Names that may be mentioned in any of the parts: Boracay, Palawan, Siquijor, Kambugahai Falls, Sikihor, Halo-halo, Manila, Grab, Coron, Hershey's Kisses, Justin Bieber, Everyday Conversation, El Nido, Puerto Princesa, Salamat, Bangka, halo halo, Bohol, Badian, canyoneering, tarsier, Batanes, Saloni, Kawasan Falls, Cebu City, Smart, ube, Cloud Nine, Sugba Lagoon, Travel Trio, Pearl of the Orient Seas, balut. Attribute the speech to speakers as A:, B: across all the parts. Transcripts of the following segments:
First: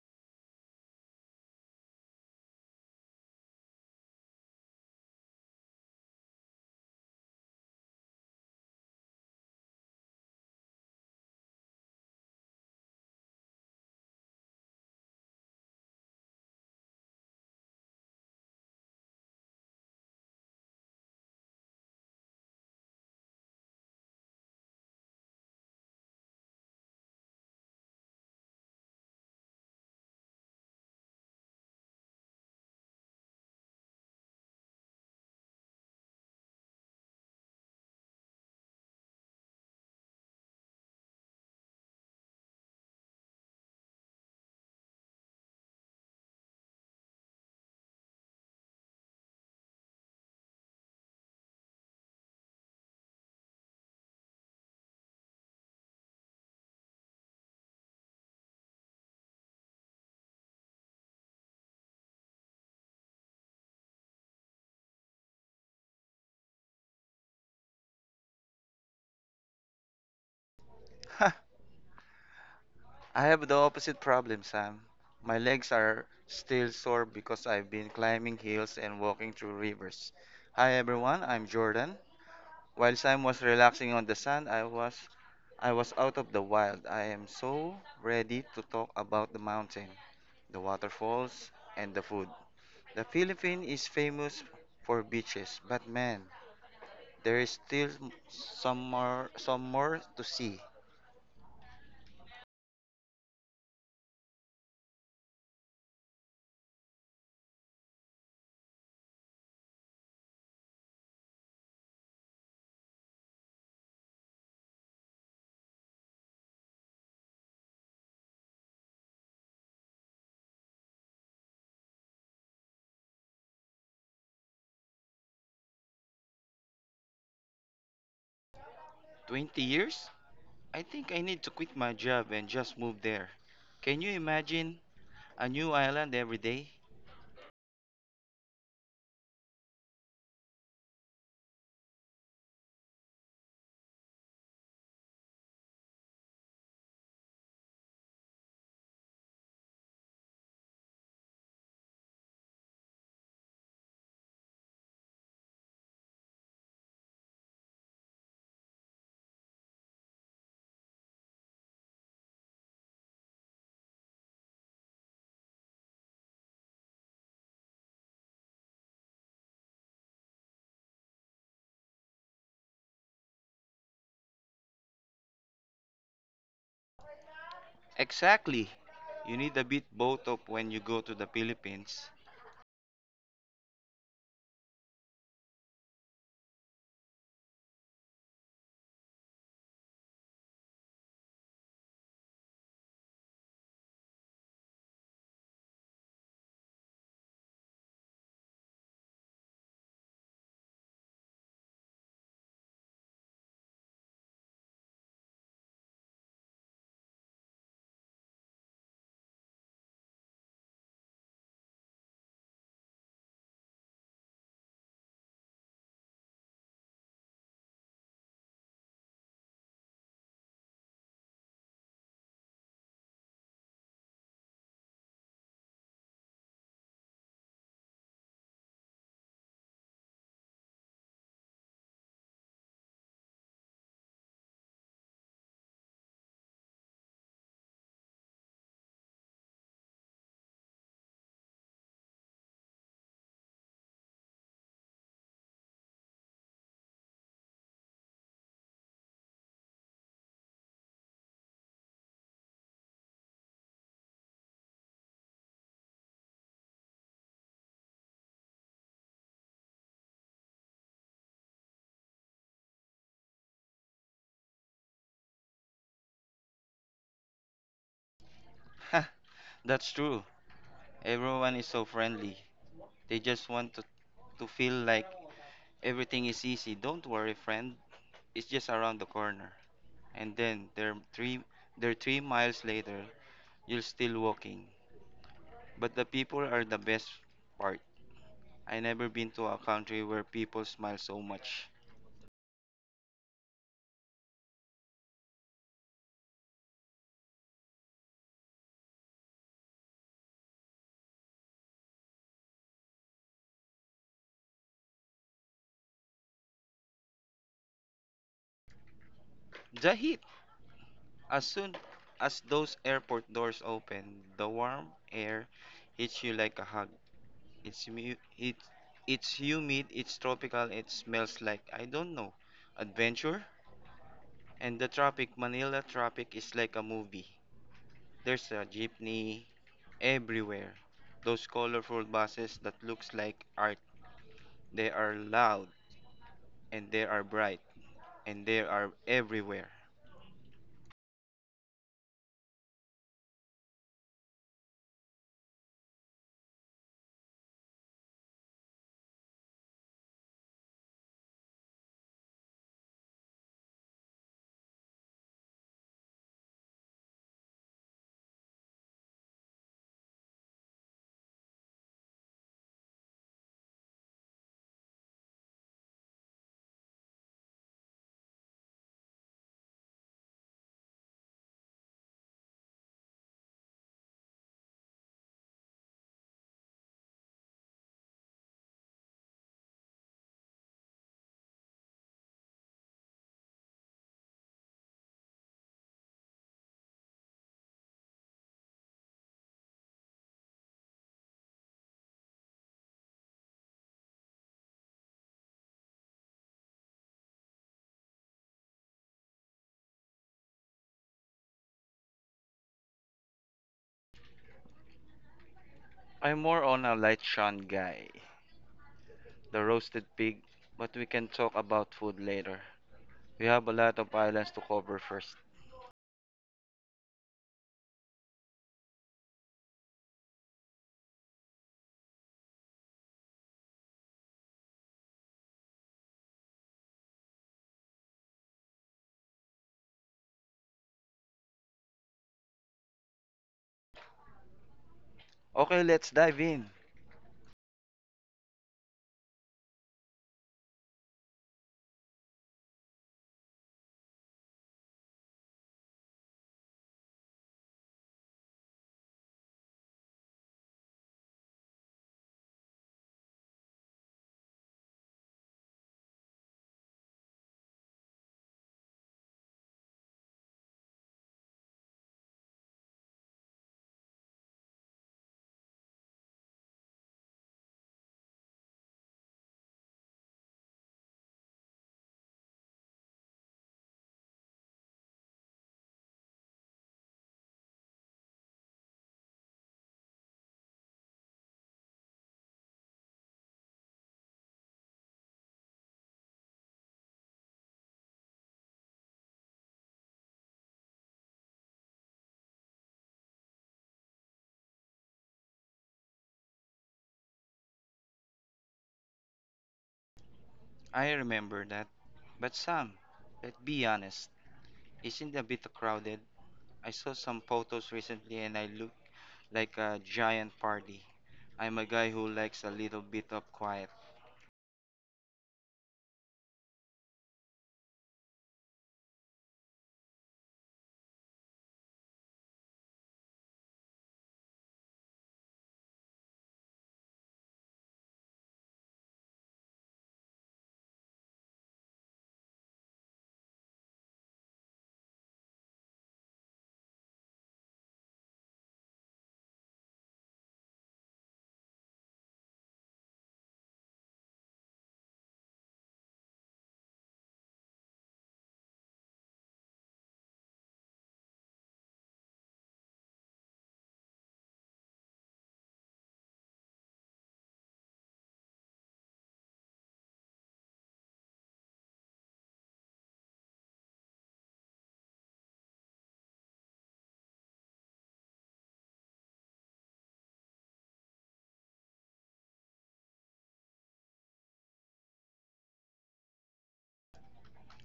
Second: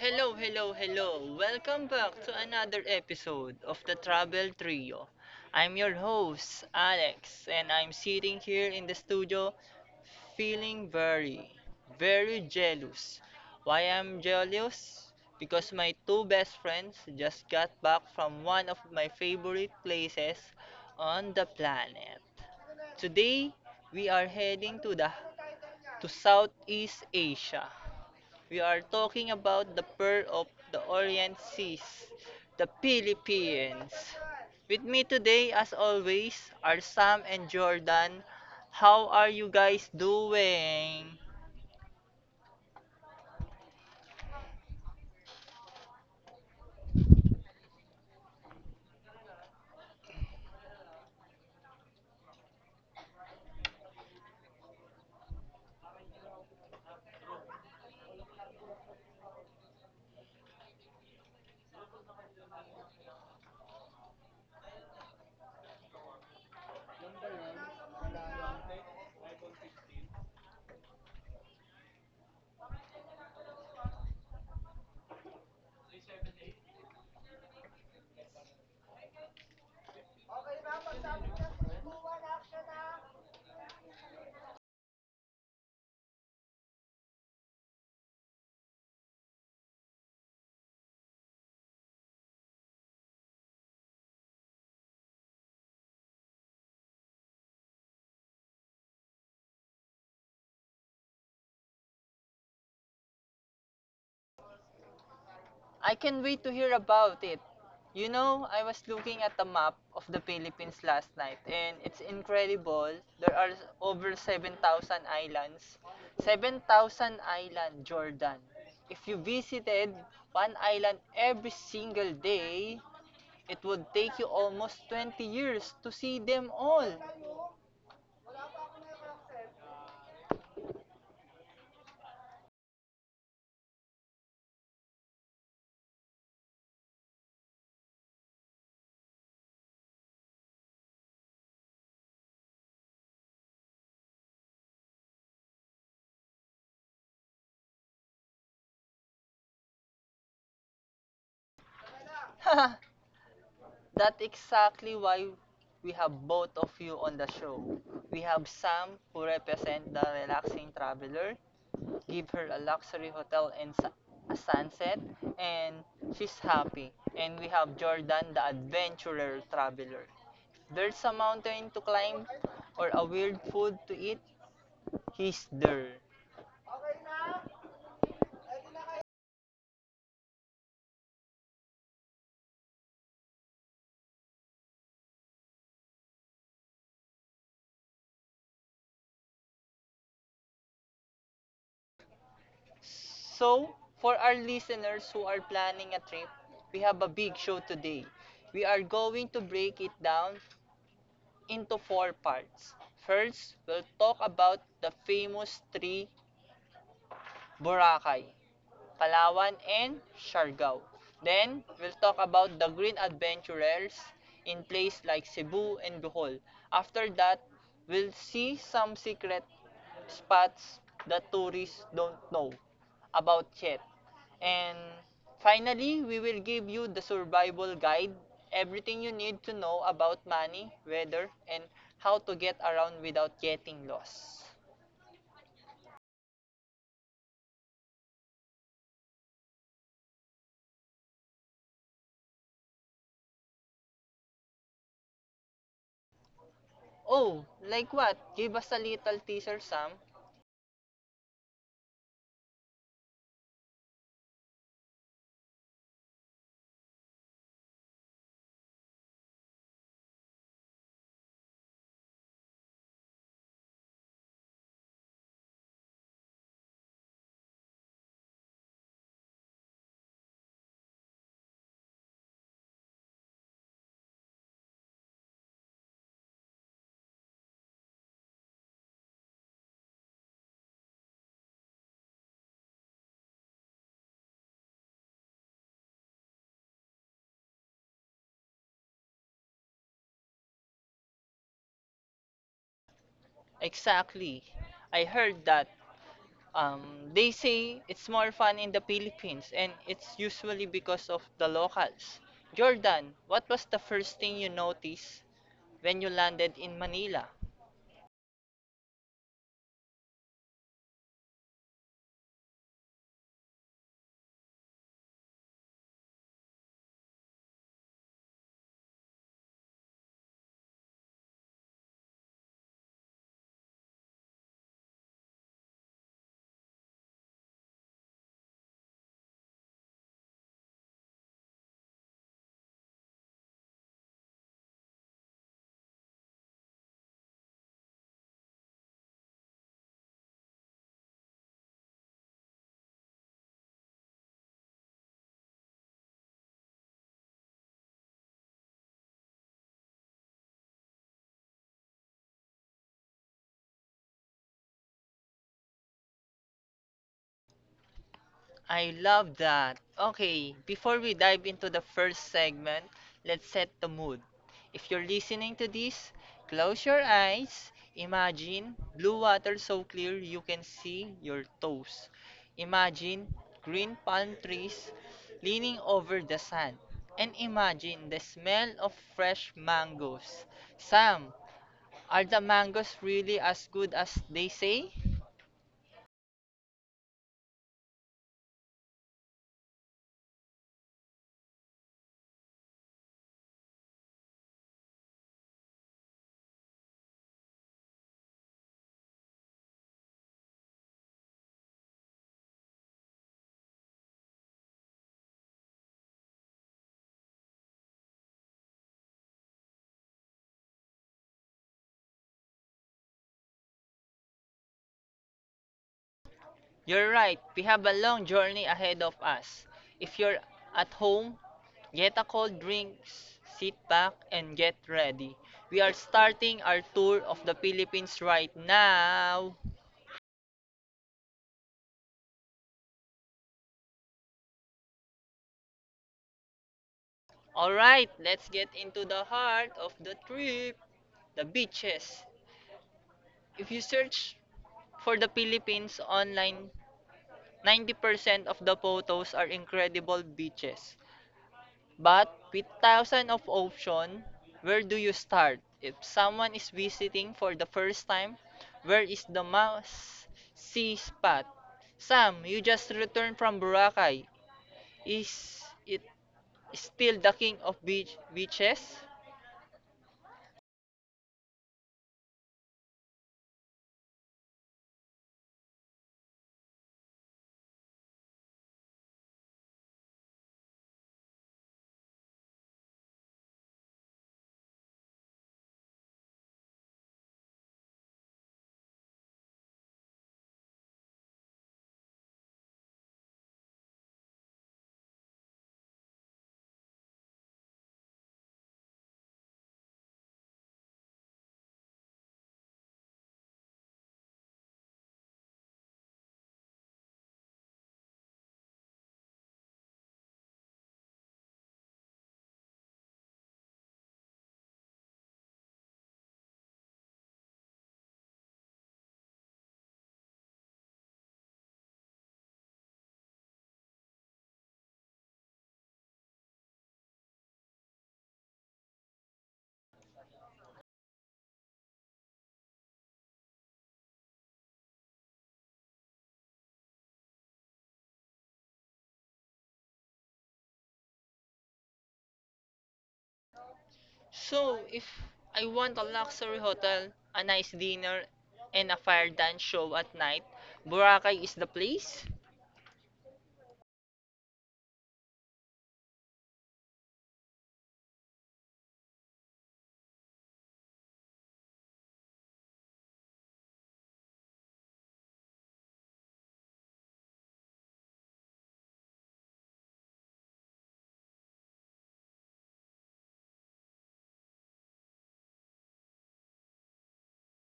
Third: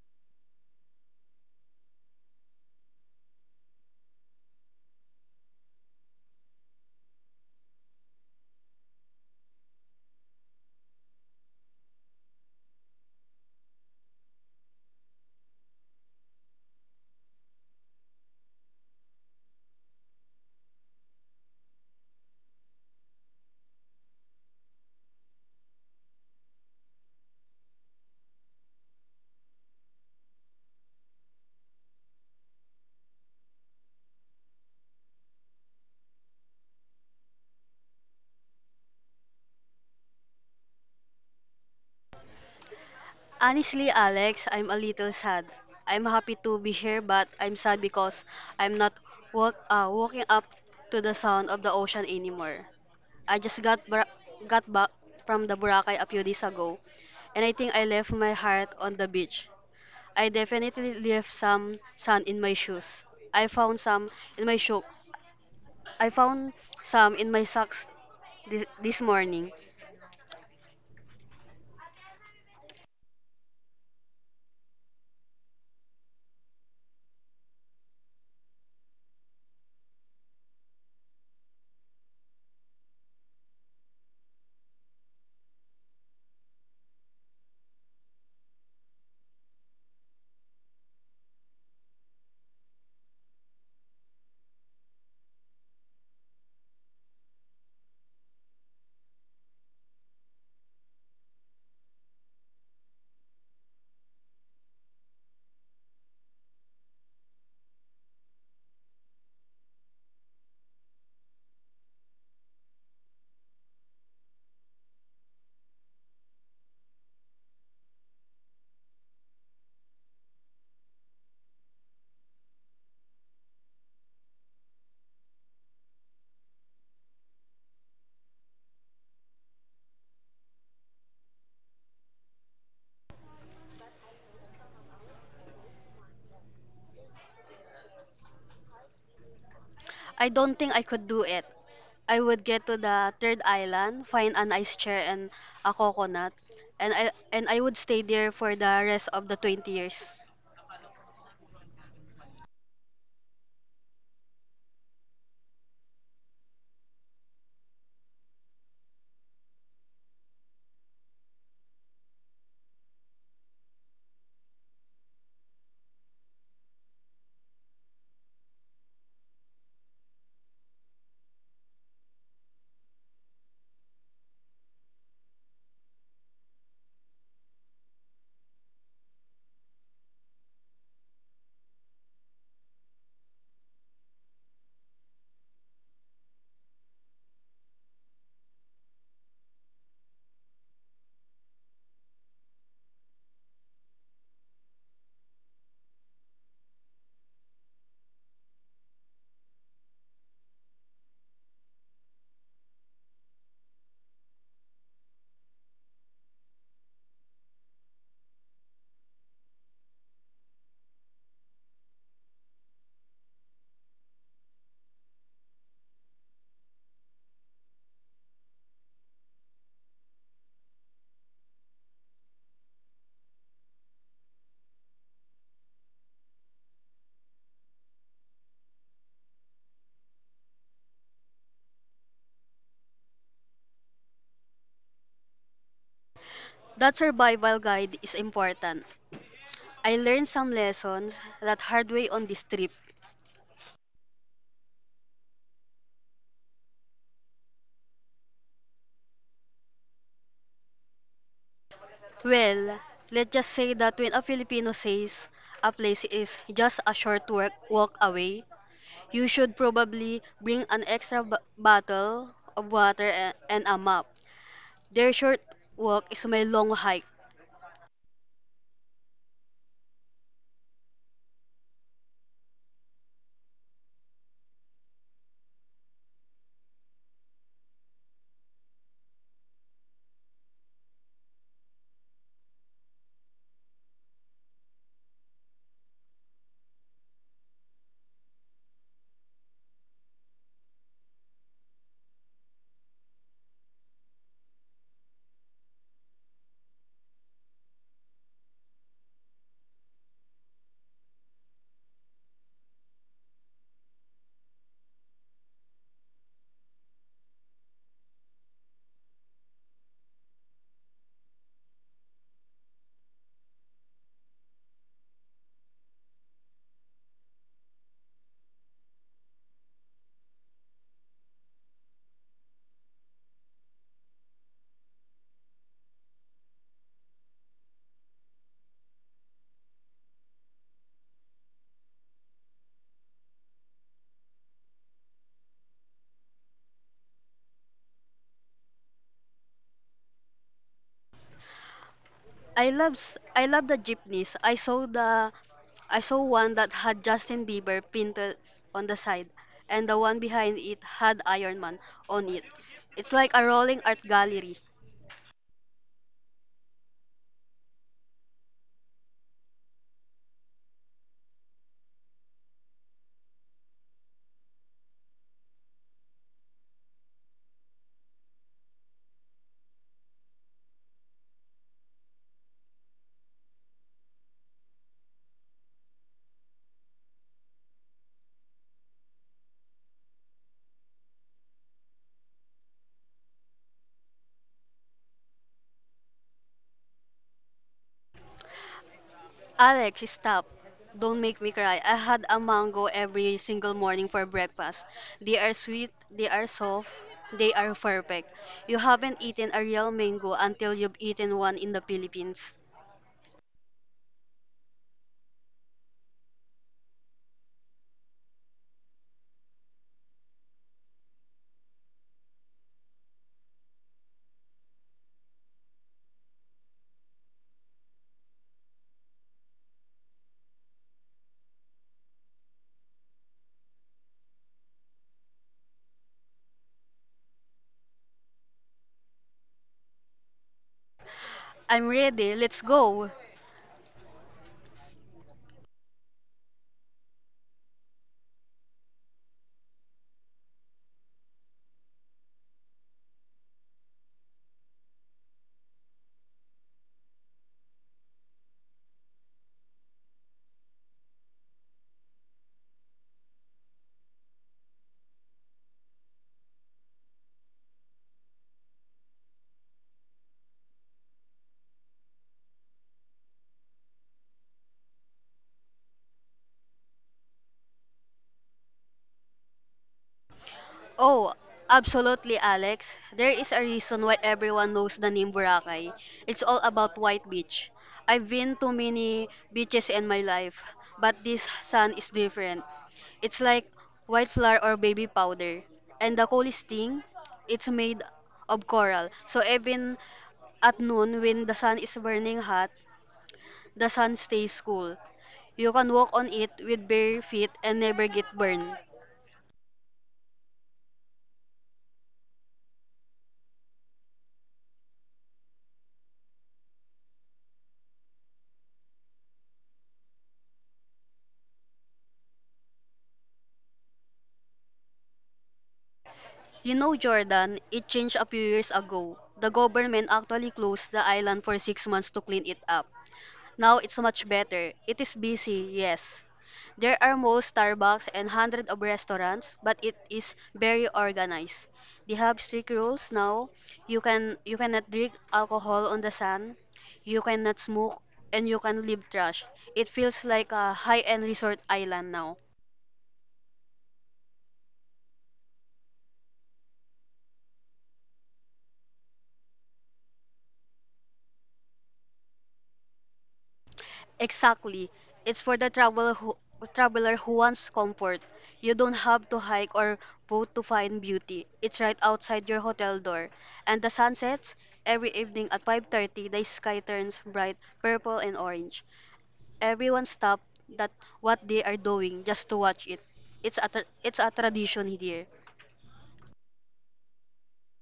A: Hello, hello, hello. Welcome back to another episode of the Travel Trio. I'm your host, Alex, and I'm sitting here in the studio feeling very, very jealous. Why I'm jealous? Because my two best friends just got back from one of my favorite places on the planet. Today, we are heading to the to Southeast Asia. We are talking about the Pearl of the Orient Seas, the Philippines. With me today, as always, are Sam and Jordan. How are you guys doing?
B: Honestly, Alex, I'm a little sad. I'm happy to be here, but I'm sad because I'm not walking up to the sound of the ocean anymore. I just got back from the Boracay a few days ago, and I think I left my heart on the beach. I definitely left some sand in my shoes. I found some in my shoe. I found some in my socks this morning.
C: I have the opposite problem, Sam. My legs are still sore because I've been climbing hills and walking through rivers. Hi everyone, I'm Jordan. While Sam was relaxing on the sand, I was out of the wild. I am so ready to talk about the mountain, the waterfalls, and the food. The Philippines is famous for beaches, but man, there is still some more to see.
A: I can't wait to hear about it. You know, I was looking at the map of the Philippines last night and it's incredible. There are over 7,000 islands. 7,000 island, Jordan. If you visited one island every single day, it would take you almost 20 years to see them all.
C: 20 years? I think I need to quit my job and just move there. Can you imagine a new island every day?
B: I don't think I could do it. I would get to the third island, find an ice chair and a coconut, and I would stay there for the rest of the 20 years.
A: That's exactly why we have both of you on the show. We have Sam, who represent the relaxing traveler, give her a luxury hotel and a sunset, and she's happy. And we have Jordan, the adventurer traveler. There's a mountain to climb or a weird food to eat, he's there.
C: Exactly. You need a bit both of when you go to the Philippines.
A: So for our listeners who are planning a trip, we have a big show today. We are going to break it down into four parts. First, we'll talk about the famous tree, Boracay, Palawan, and Siargao. Then, we'll talk about the green adventurers in places like Cebu and Bohol. After that, we'll see some secret spots that tourists don't know about yet. And finally, we will give you the survival guide, everything you need to know about money, weather, and how to get around without getting lost.
B: That survival guide is important. I learned some lessons that hard way on this trip.
A: Oh, like what? Give us a little teaser, Sam.
B: Well, let's just say that when a Filipino says a place is just a short walk away, you should probably bring an extra bottle of water and a map. Their short walk is my long hike.
C: That's true. Everyone is so friendly. They just want to feel like everything is easy. Don't worry, friend. It's just around the corner. And then they're three miles later, you're still walking. But the people are the best part. I never been to a country where people smile so much.
A: Exactly. I heard that um, they say it's more fun in the Philippines and it's usually because of the locals. Jordan, what was the first thing you noticed when you landed in Manila?
C: The heat. As soon as those airport doors open, the warm air hits you like a hug. It's mu- it, it's humid, it's tropical, it smells like I don't know, adventure. And the traffic, Manila traffic is like a movie. There's a jeepney everywhere. Those colorful buses that looks like art. They are loud and they are bright and they are everywhere.
B: I love the jeepneys. I saw one that had Justin Bieber painted on the side, and the one behind it had Iron Man on it. It's like a rolling art gallery.
A: I love that. Okay, before we dive into the first segment, let's set the mood. If you're listening to this, close your eyes. Imagine blue water so clear you can see your toes. Imagine green palm trees leaning over the sand. And imagine the smell of fresh mangoes. Sam, are the mangoes really as good as they say?
B: Alex, stop. Don't make me cry. I had a mango every single morning for breakfast. They are sweet, they are soft, they are perfect. You haven't eaten a real mango until you've eaten one in the Philippines.
C: I'm more on a light shone guy. The roasted pig, but we can talk about food later. We have a lot of islands to cover first.
A: You're right. We have a long journey ahead of us. If you're at home, get a cold drink, sit back, and get ready. We are starting our tour of the Philippines right now.
B: I'm ready. Let's go.
C: Okay, let's dive in.
A: Alright, let's get into the heart of the trip, the beaches. If you search for the Philippines online, 90% of the photos are incredible beaches. But with thousands of options, where do you start? If someone is visiting for the first time, where is the must see spot? Sam, you just returned from Boracay. Is it still the king of beaches?
B: Oh, absolutely, Alex. There is a reason why everyone knows the name Boracay. It's all about white beach. I've been to many beaches in my life, but this sand is different. It's like white flour or baby powder. And the coolest thing, it's made of coral. So even at noon when the sun is burning hot, the sun stays cool. You can walk on it with bare feet and never get burned.
C: I remember that. But Sam, let's be honest, isn't it a bit crowded? I saw some photos recently and I look like a giant party. I'm a guy who likes a little bit of quiet.
B: You know, Jordan, it changed a few years ago. The government actually closed the island for 6 months to clean it up. Now it's much better. It is busy, yes. There are more Starbucks and hundreds of restaurants, but it is very organized. They have strict rules now. You cannot drink alcohol on the sand, you cannot smoke, and you can leave trash. It feels like a high-end resort island now.
A: So, if I want a luxury hotel, a nice dinner, and a fire dance show at night, Boracay is the place?
B: Exactly. It's for the traveler who wants comfort. You don't have to hike or boat to find beauty. It's right outside your hotel door. And the sun sets every evening at 5:30. The sky turns bright purple and orange. Everyone stops that what they are doing just to watch it. It's a tradition here.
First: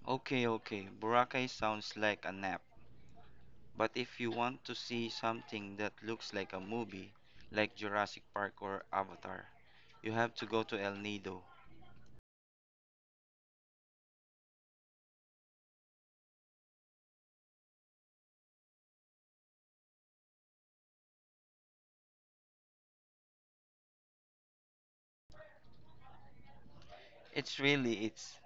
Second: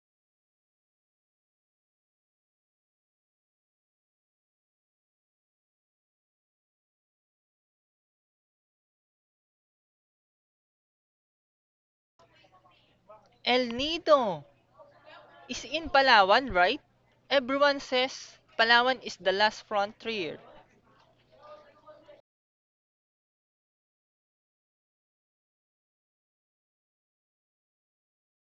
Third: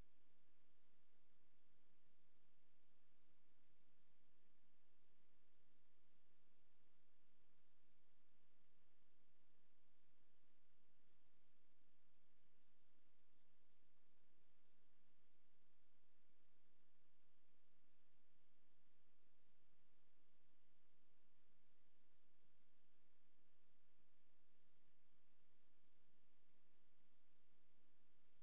C: Okay, okay, Boracay sounds like a nap. But if you want to see something that looks like a movie, like Jurassic Park or Avatar, you have to go to El Nido.
A: El Nido is in Palawan, right? Everyone says Palawan is the last frontier.
C: It's really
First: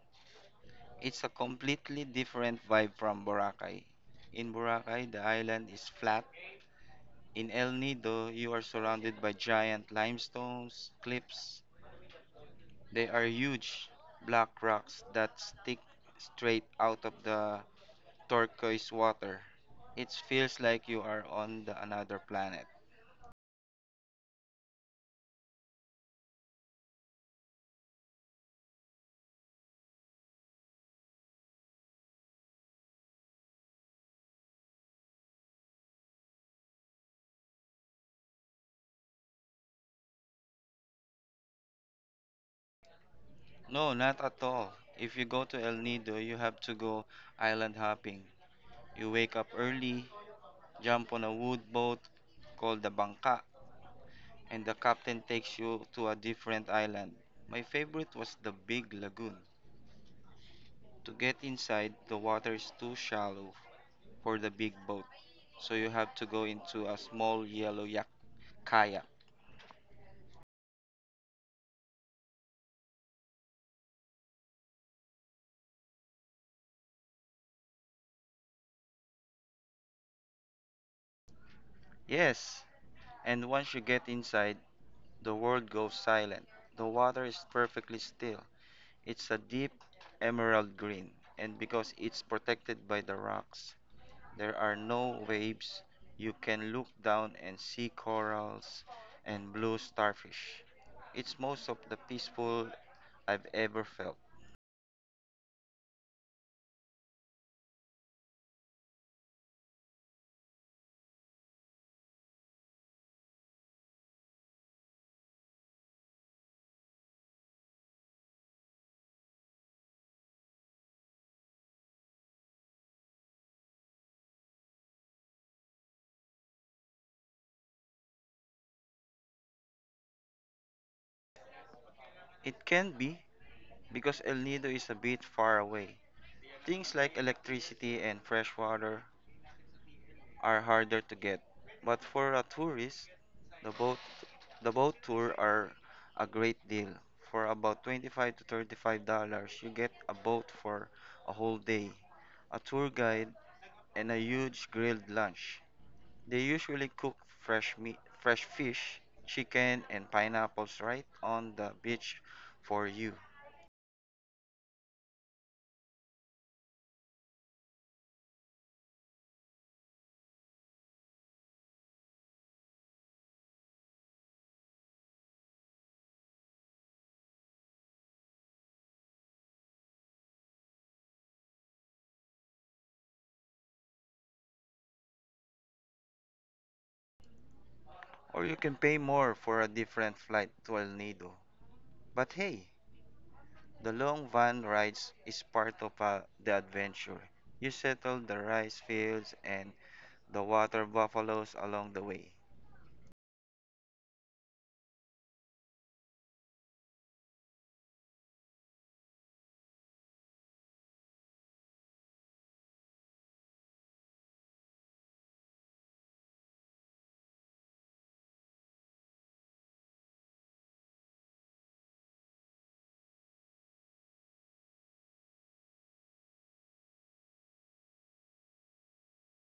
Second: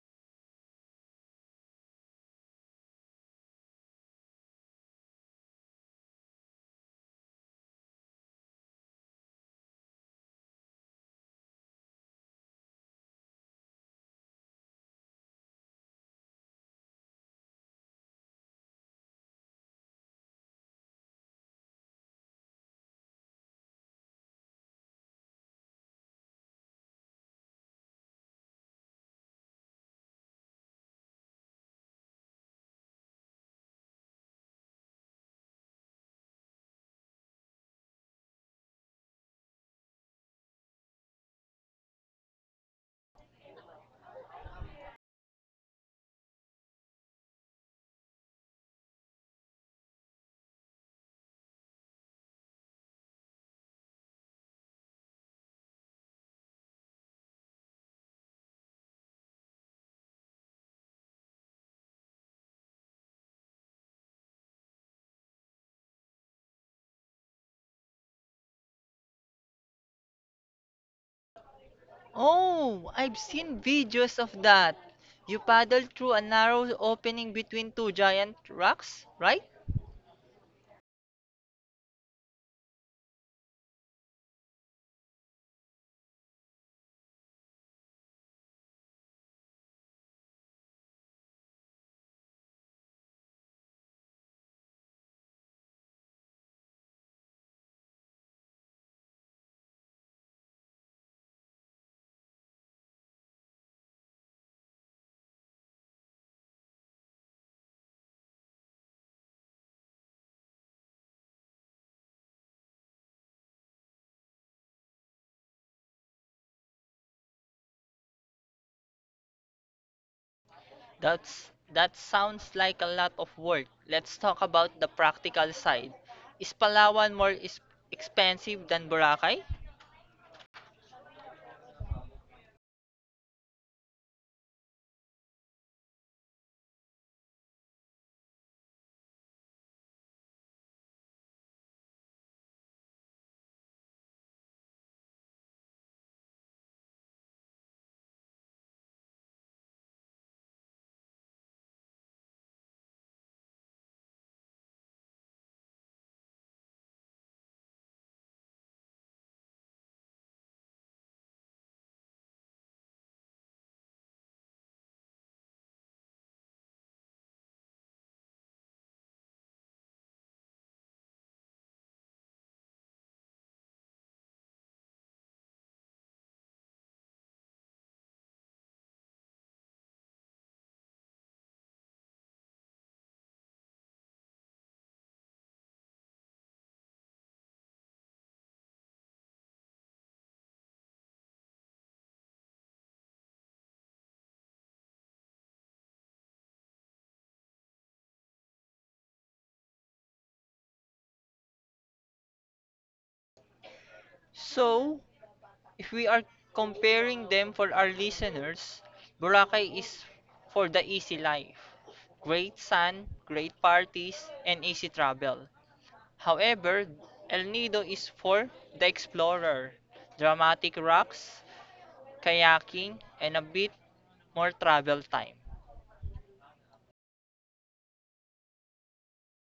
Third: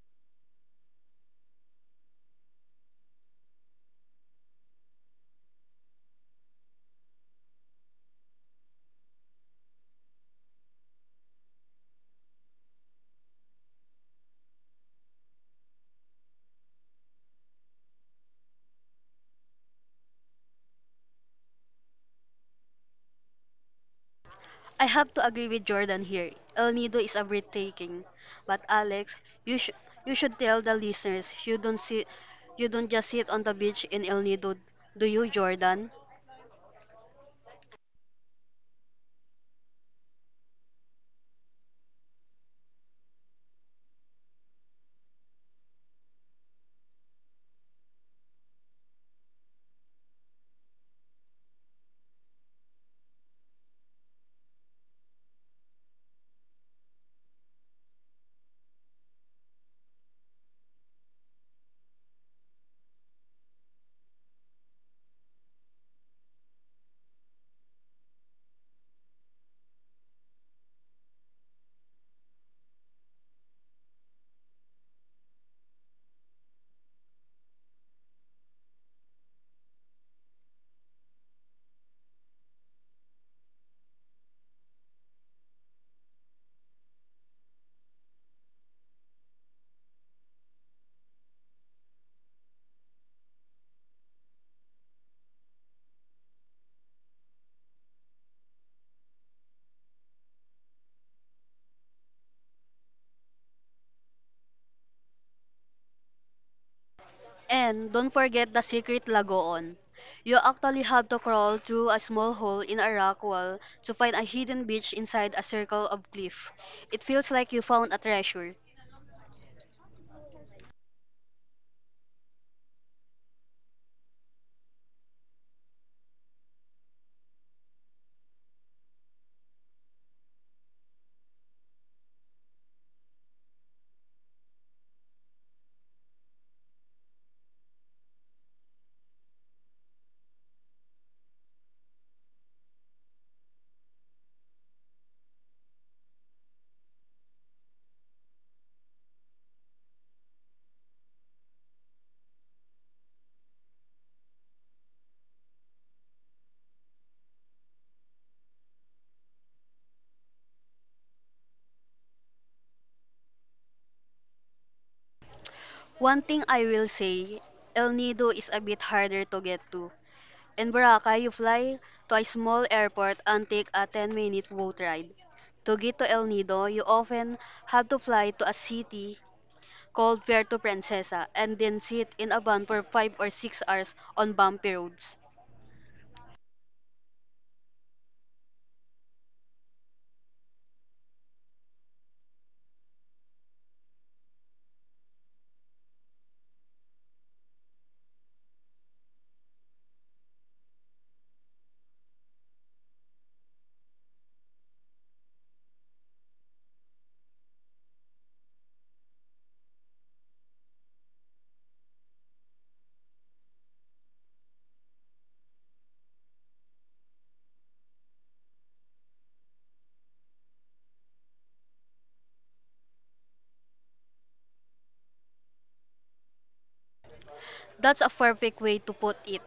C: it's a completely different vibe from Boracay. In Boracay, the island is flat. In El Nido, you are surrounded by giant limestones, cliffs. They are huge black rocks that stick straight out of the turquoise water. It feels like you are on the another planet.
B: I have to agree with Jordan here. El Nido is a breathtaking. But Alex, you should you should tell the listeners you don't just sit on the beach in El Nido, do you, Jordan?
C: No, not at all. If you go to El Nido, you have to go island hopping. You wake up early, jump on a wood boat called the Bangka, and the captain takes you to a different island. My favorite was the Big Lagoon. To get inside, the water is too shallow for the big boat, so you have to go into a small yellow yak kayak.
A: Oh, I've seen videos of that. You paddle through a narrow opening between two giant rocks, right?
C: Yes, and once you get inside, the world goes silent. The water is perfectly still. It's a deep emerald green, and because it's protected by the rocks, there are no waves. You can look down and see corals and blue starfish. It's most of the peaceful I've ever felt.
B: And don't forget the secret lagoon. You actually have to crawl through a small hole in a rock wall to find a hidden beach inside a circle of cliff. It feels like you found a treasure.
A: That sounds like a lot of work. Let's talk about the practical side. Is Palawan more expensive than Boracay?
C: It can be because El Nido is a bit far away. Things like electricity and fresh water are harder to get. But for a tourist, the boat the boat tour are a great deal. For about 25 to $35, you get a boat for a whole day, a tour guide, and a huge grilled lunch. They usually cook fresh meat, fresh fish, chicken, and pineapples right on the beach for you.
B: One thing I will say, El Nido is a bit harder to get to. In Boracay, you fly to a small airport and take a 10-minute boat ride. To get to El Nido, you often have to fly to a city called Puerto Princesa and then sit in a van for 5 or 6 hours on bumpy roads.
C: Or you can pay more for a different flight to El Nido. But hey, the long van rides is part of the adventure. You settle the rice fields and the water buffaloes along the way.
A: So, if we are comparing them for our listeners, Boracay is for the easy life. Great sun, great parties, and easy travel. However, El Nido is for the explorer. Dramatic rocks, kayaking, and a bit more travel time.
B: That's a perfect way to put it.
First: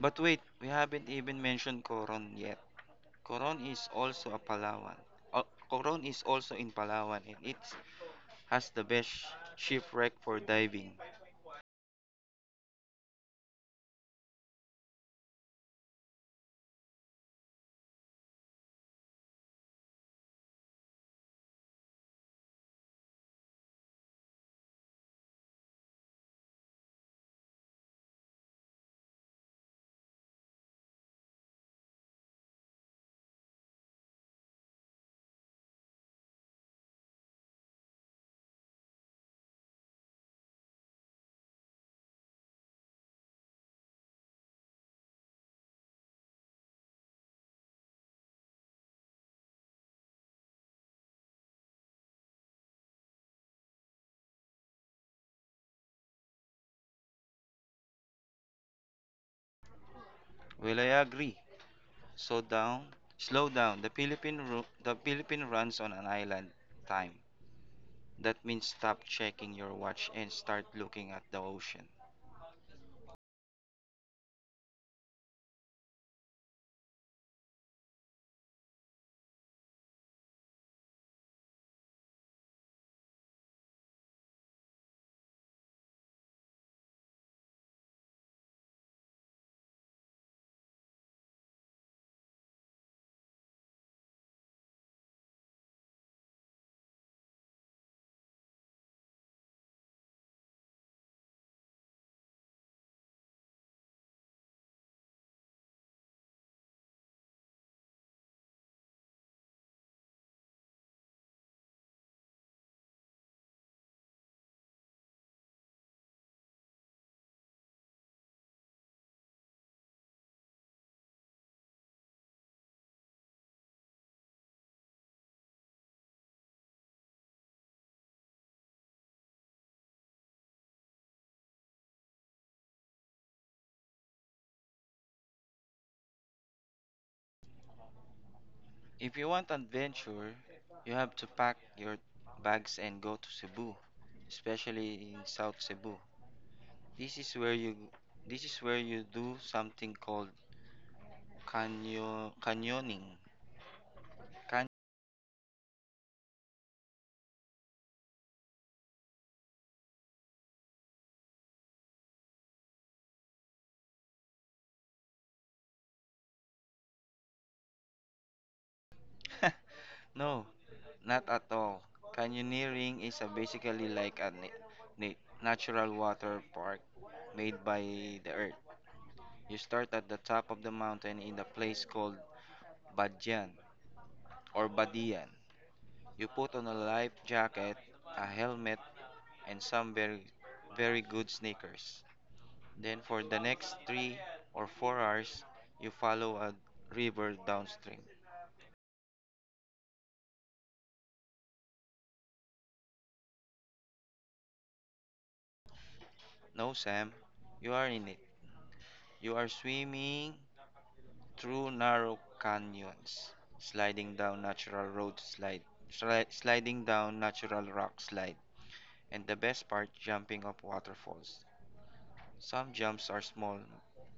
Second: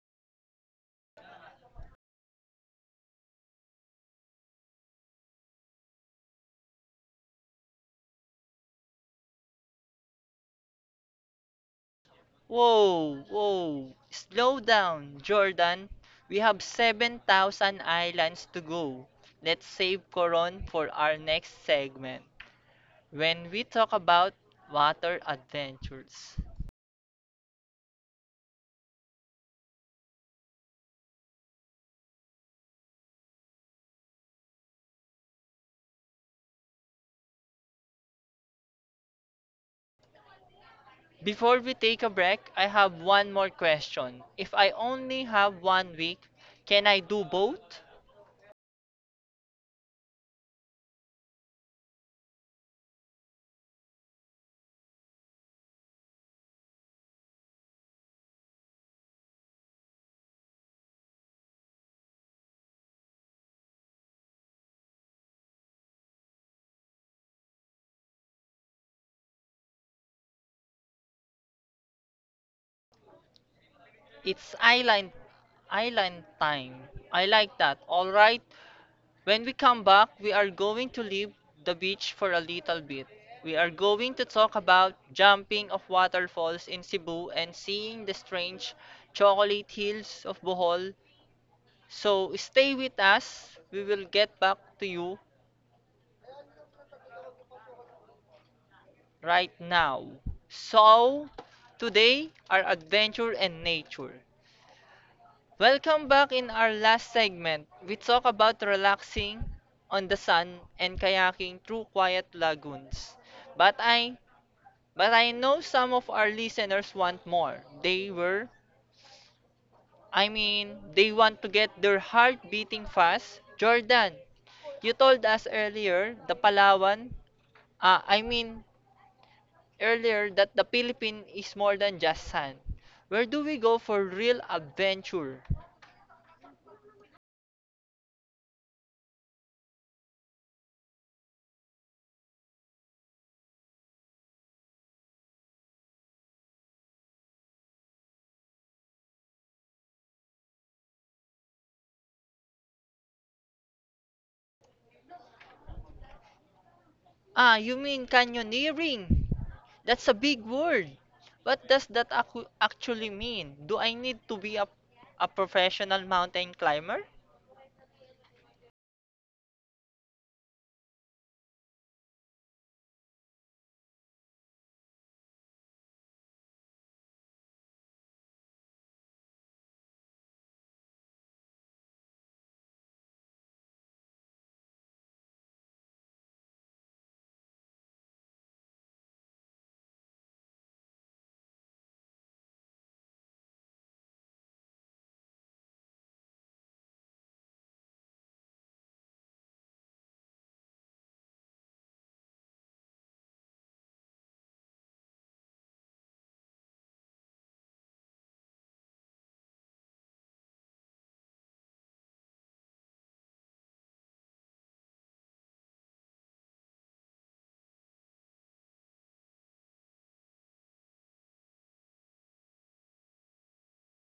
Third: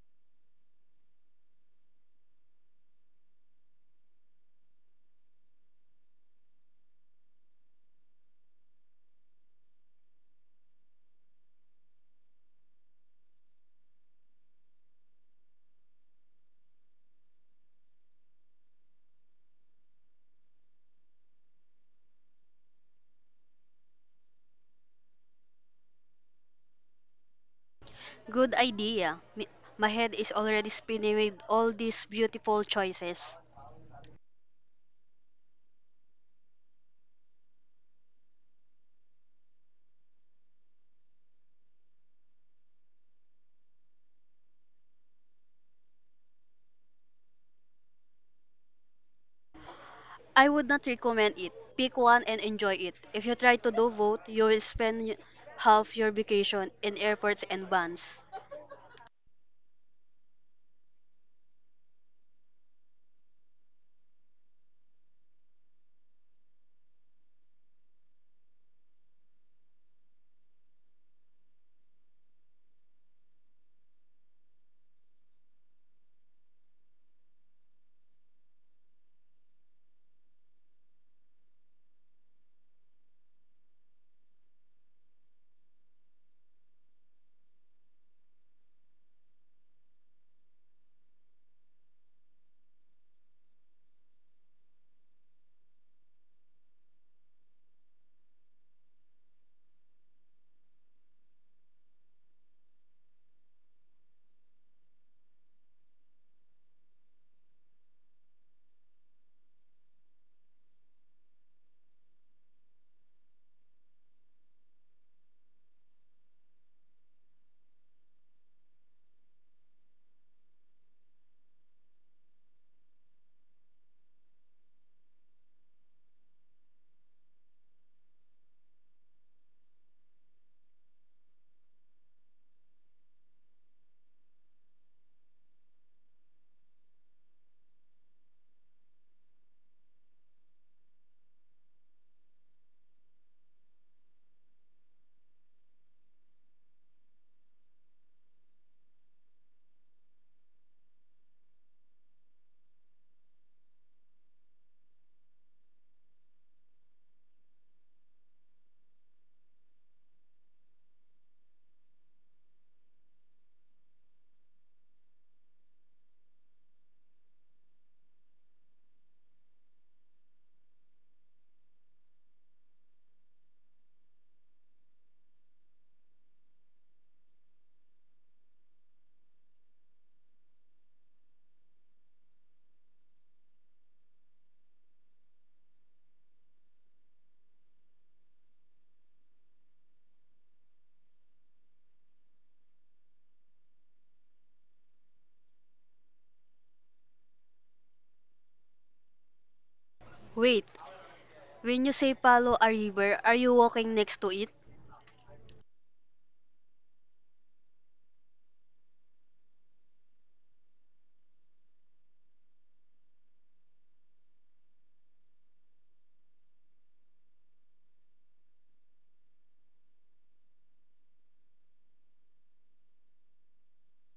C: But wait, we haven't even mentioned Coron yet. Coron is also a Palawan. Uh, Coron is also in Palawan and it's has the best shipwreck for diving.
A: Whoa, whoa, slow down, Jordan. We have seven thousand islands to go. Let's save Coron for our next segment, when we talk about water adventures.
B: Good idea. My head is already spinning with all these beautiful choices.
A: Before we take a break, I have one more question. If I only have one week, can I do both?
B: I would not recommend it. Pick one and enjoy it. If you try to do both, you will spend half your vacation in airports and vans.
C: Well, I agree. So down, slow down. The Philippine runs on an island time. That means stop checking your watch and start looking at the ocean.
A: It's island island time. I like that. All right. When we come back, we are going to leave the beach for a little bit. We are going to talk about jumping of waterfalls in Cebu and seeing the strange chocolate hills of Bohol. So stay with us. We will get back to you right now. So today, our adventure and nature. Welcome back. In our last segment, we talk about relaxing on the sun and kayaking through quiet lagoons. But I but I know some of our listeners want more. They were I mean, They want to get their heart beating fast. Jordan, you told us earlier the Palawan, ah, I mean earlier that the Philippines is more than just sand. Where do we go for real adventure?
C: If you want adventure, you have to pack your bags and go to Cebu, especially in South Cebu. This is where you this is where you do something called canyoning. Can
A: Ah, you mean canyoneering? That's a big word. What does that actually mean? Do I need to be a professional mountain climber?
C: No, not at all. Canyoneering is a basically like a natural water park made by the earth. You start at the top of the mountain in a place called Badyan or Badian. You put on a life jacket, a helmet, and some very, very good sneakers. Then for the next 3 or 4 hours, you follow a river downstream.
B: Wait, when you say follow a river, are you walking next to it?
C: No, Sam, you are in it. You are swimming through narrow canyons, sliding down natural road slide, sliding down natural rock slide, and the best part, jumping up waterfalls. Some jumps are small,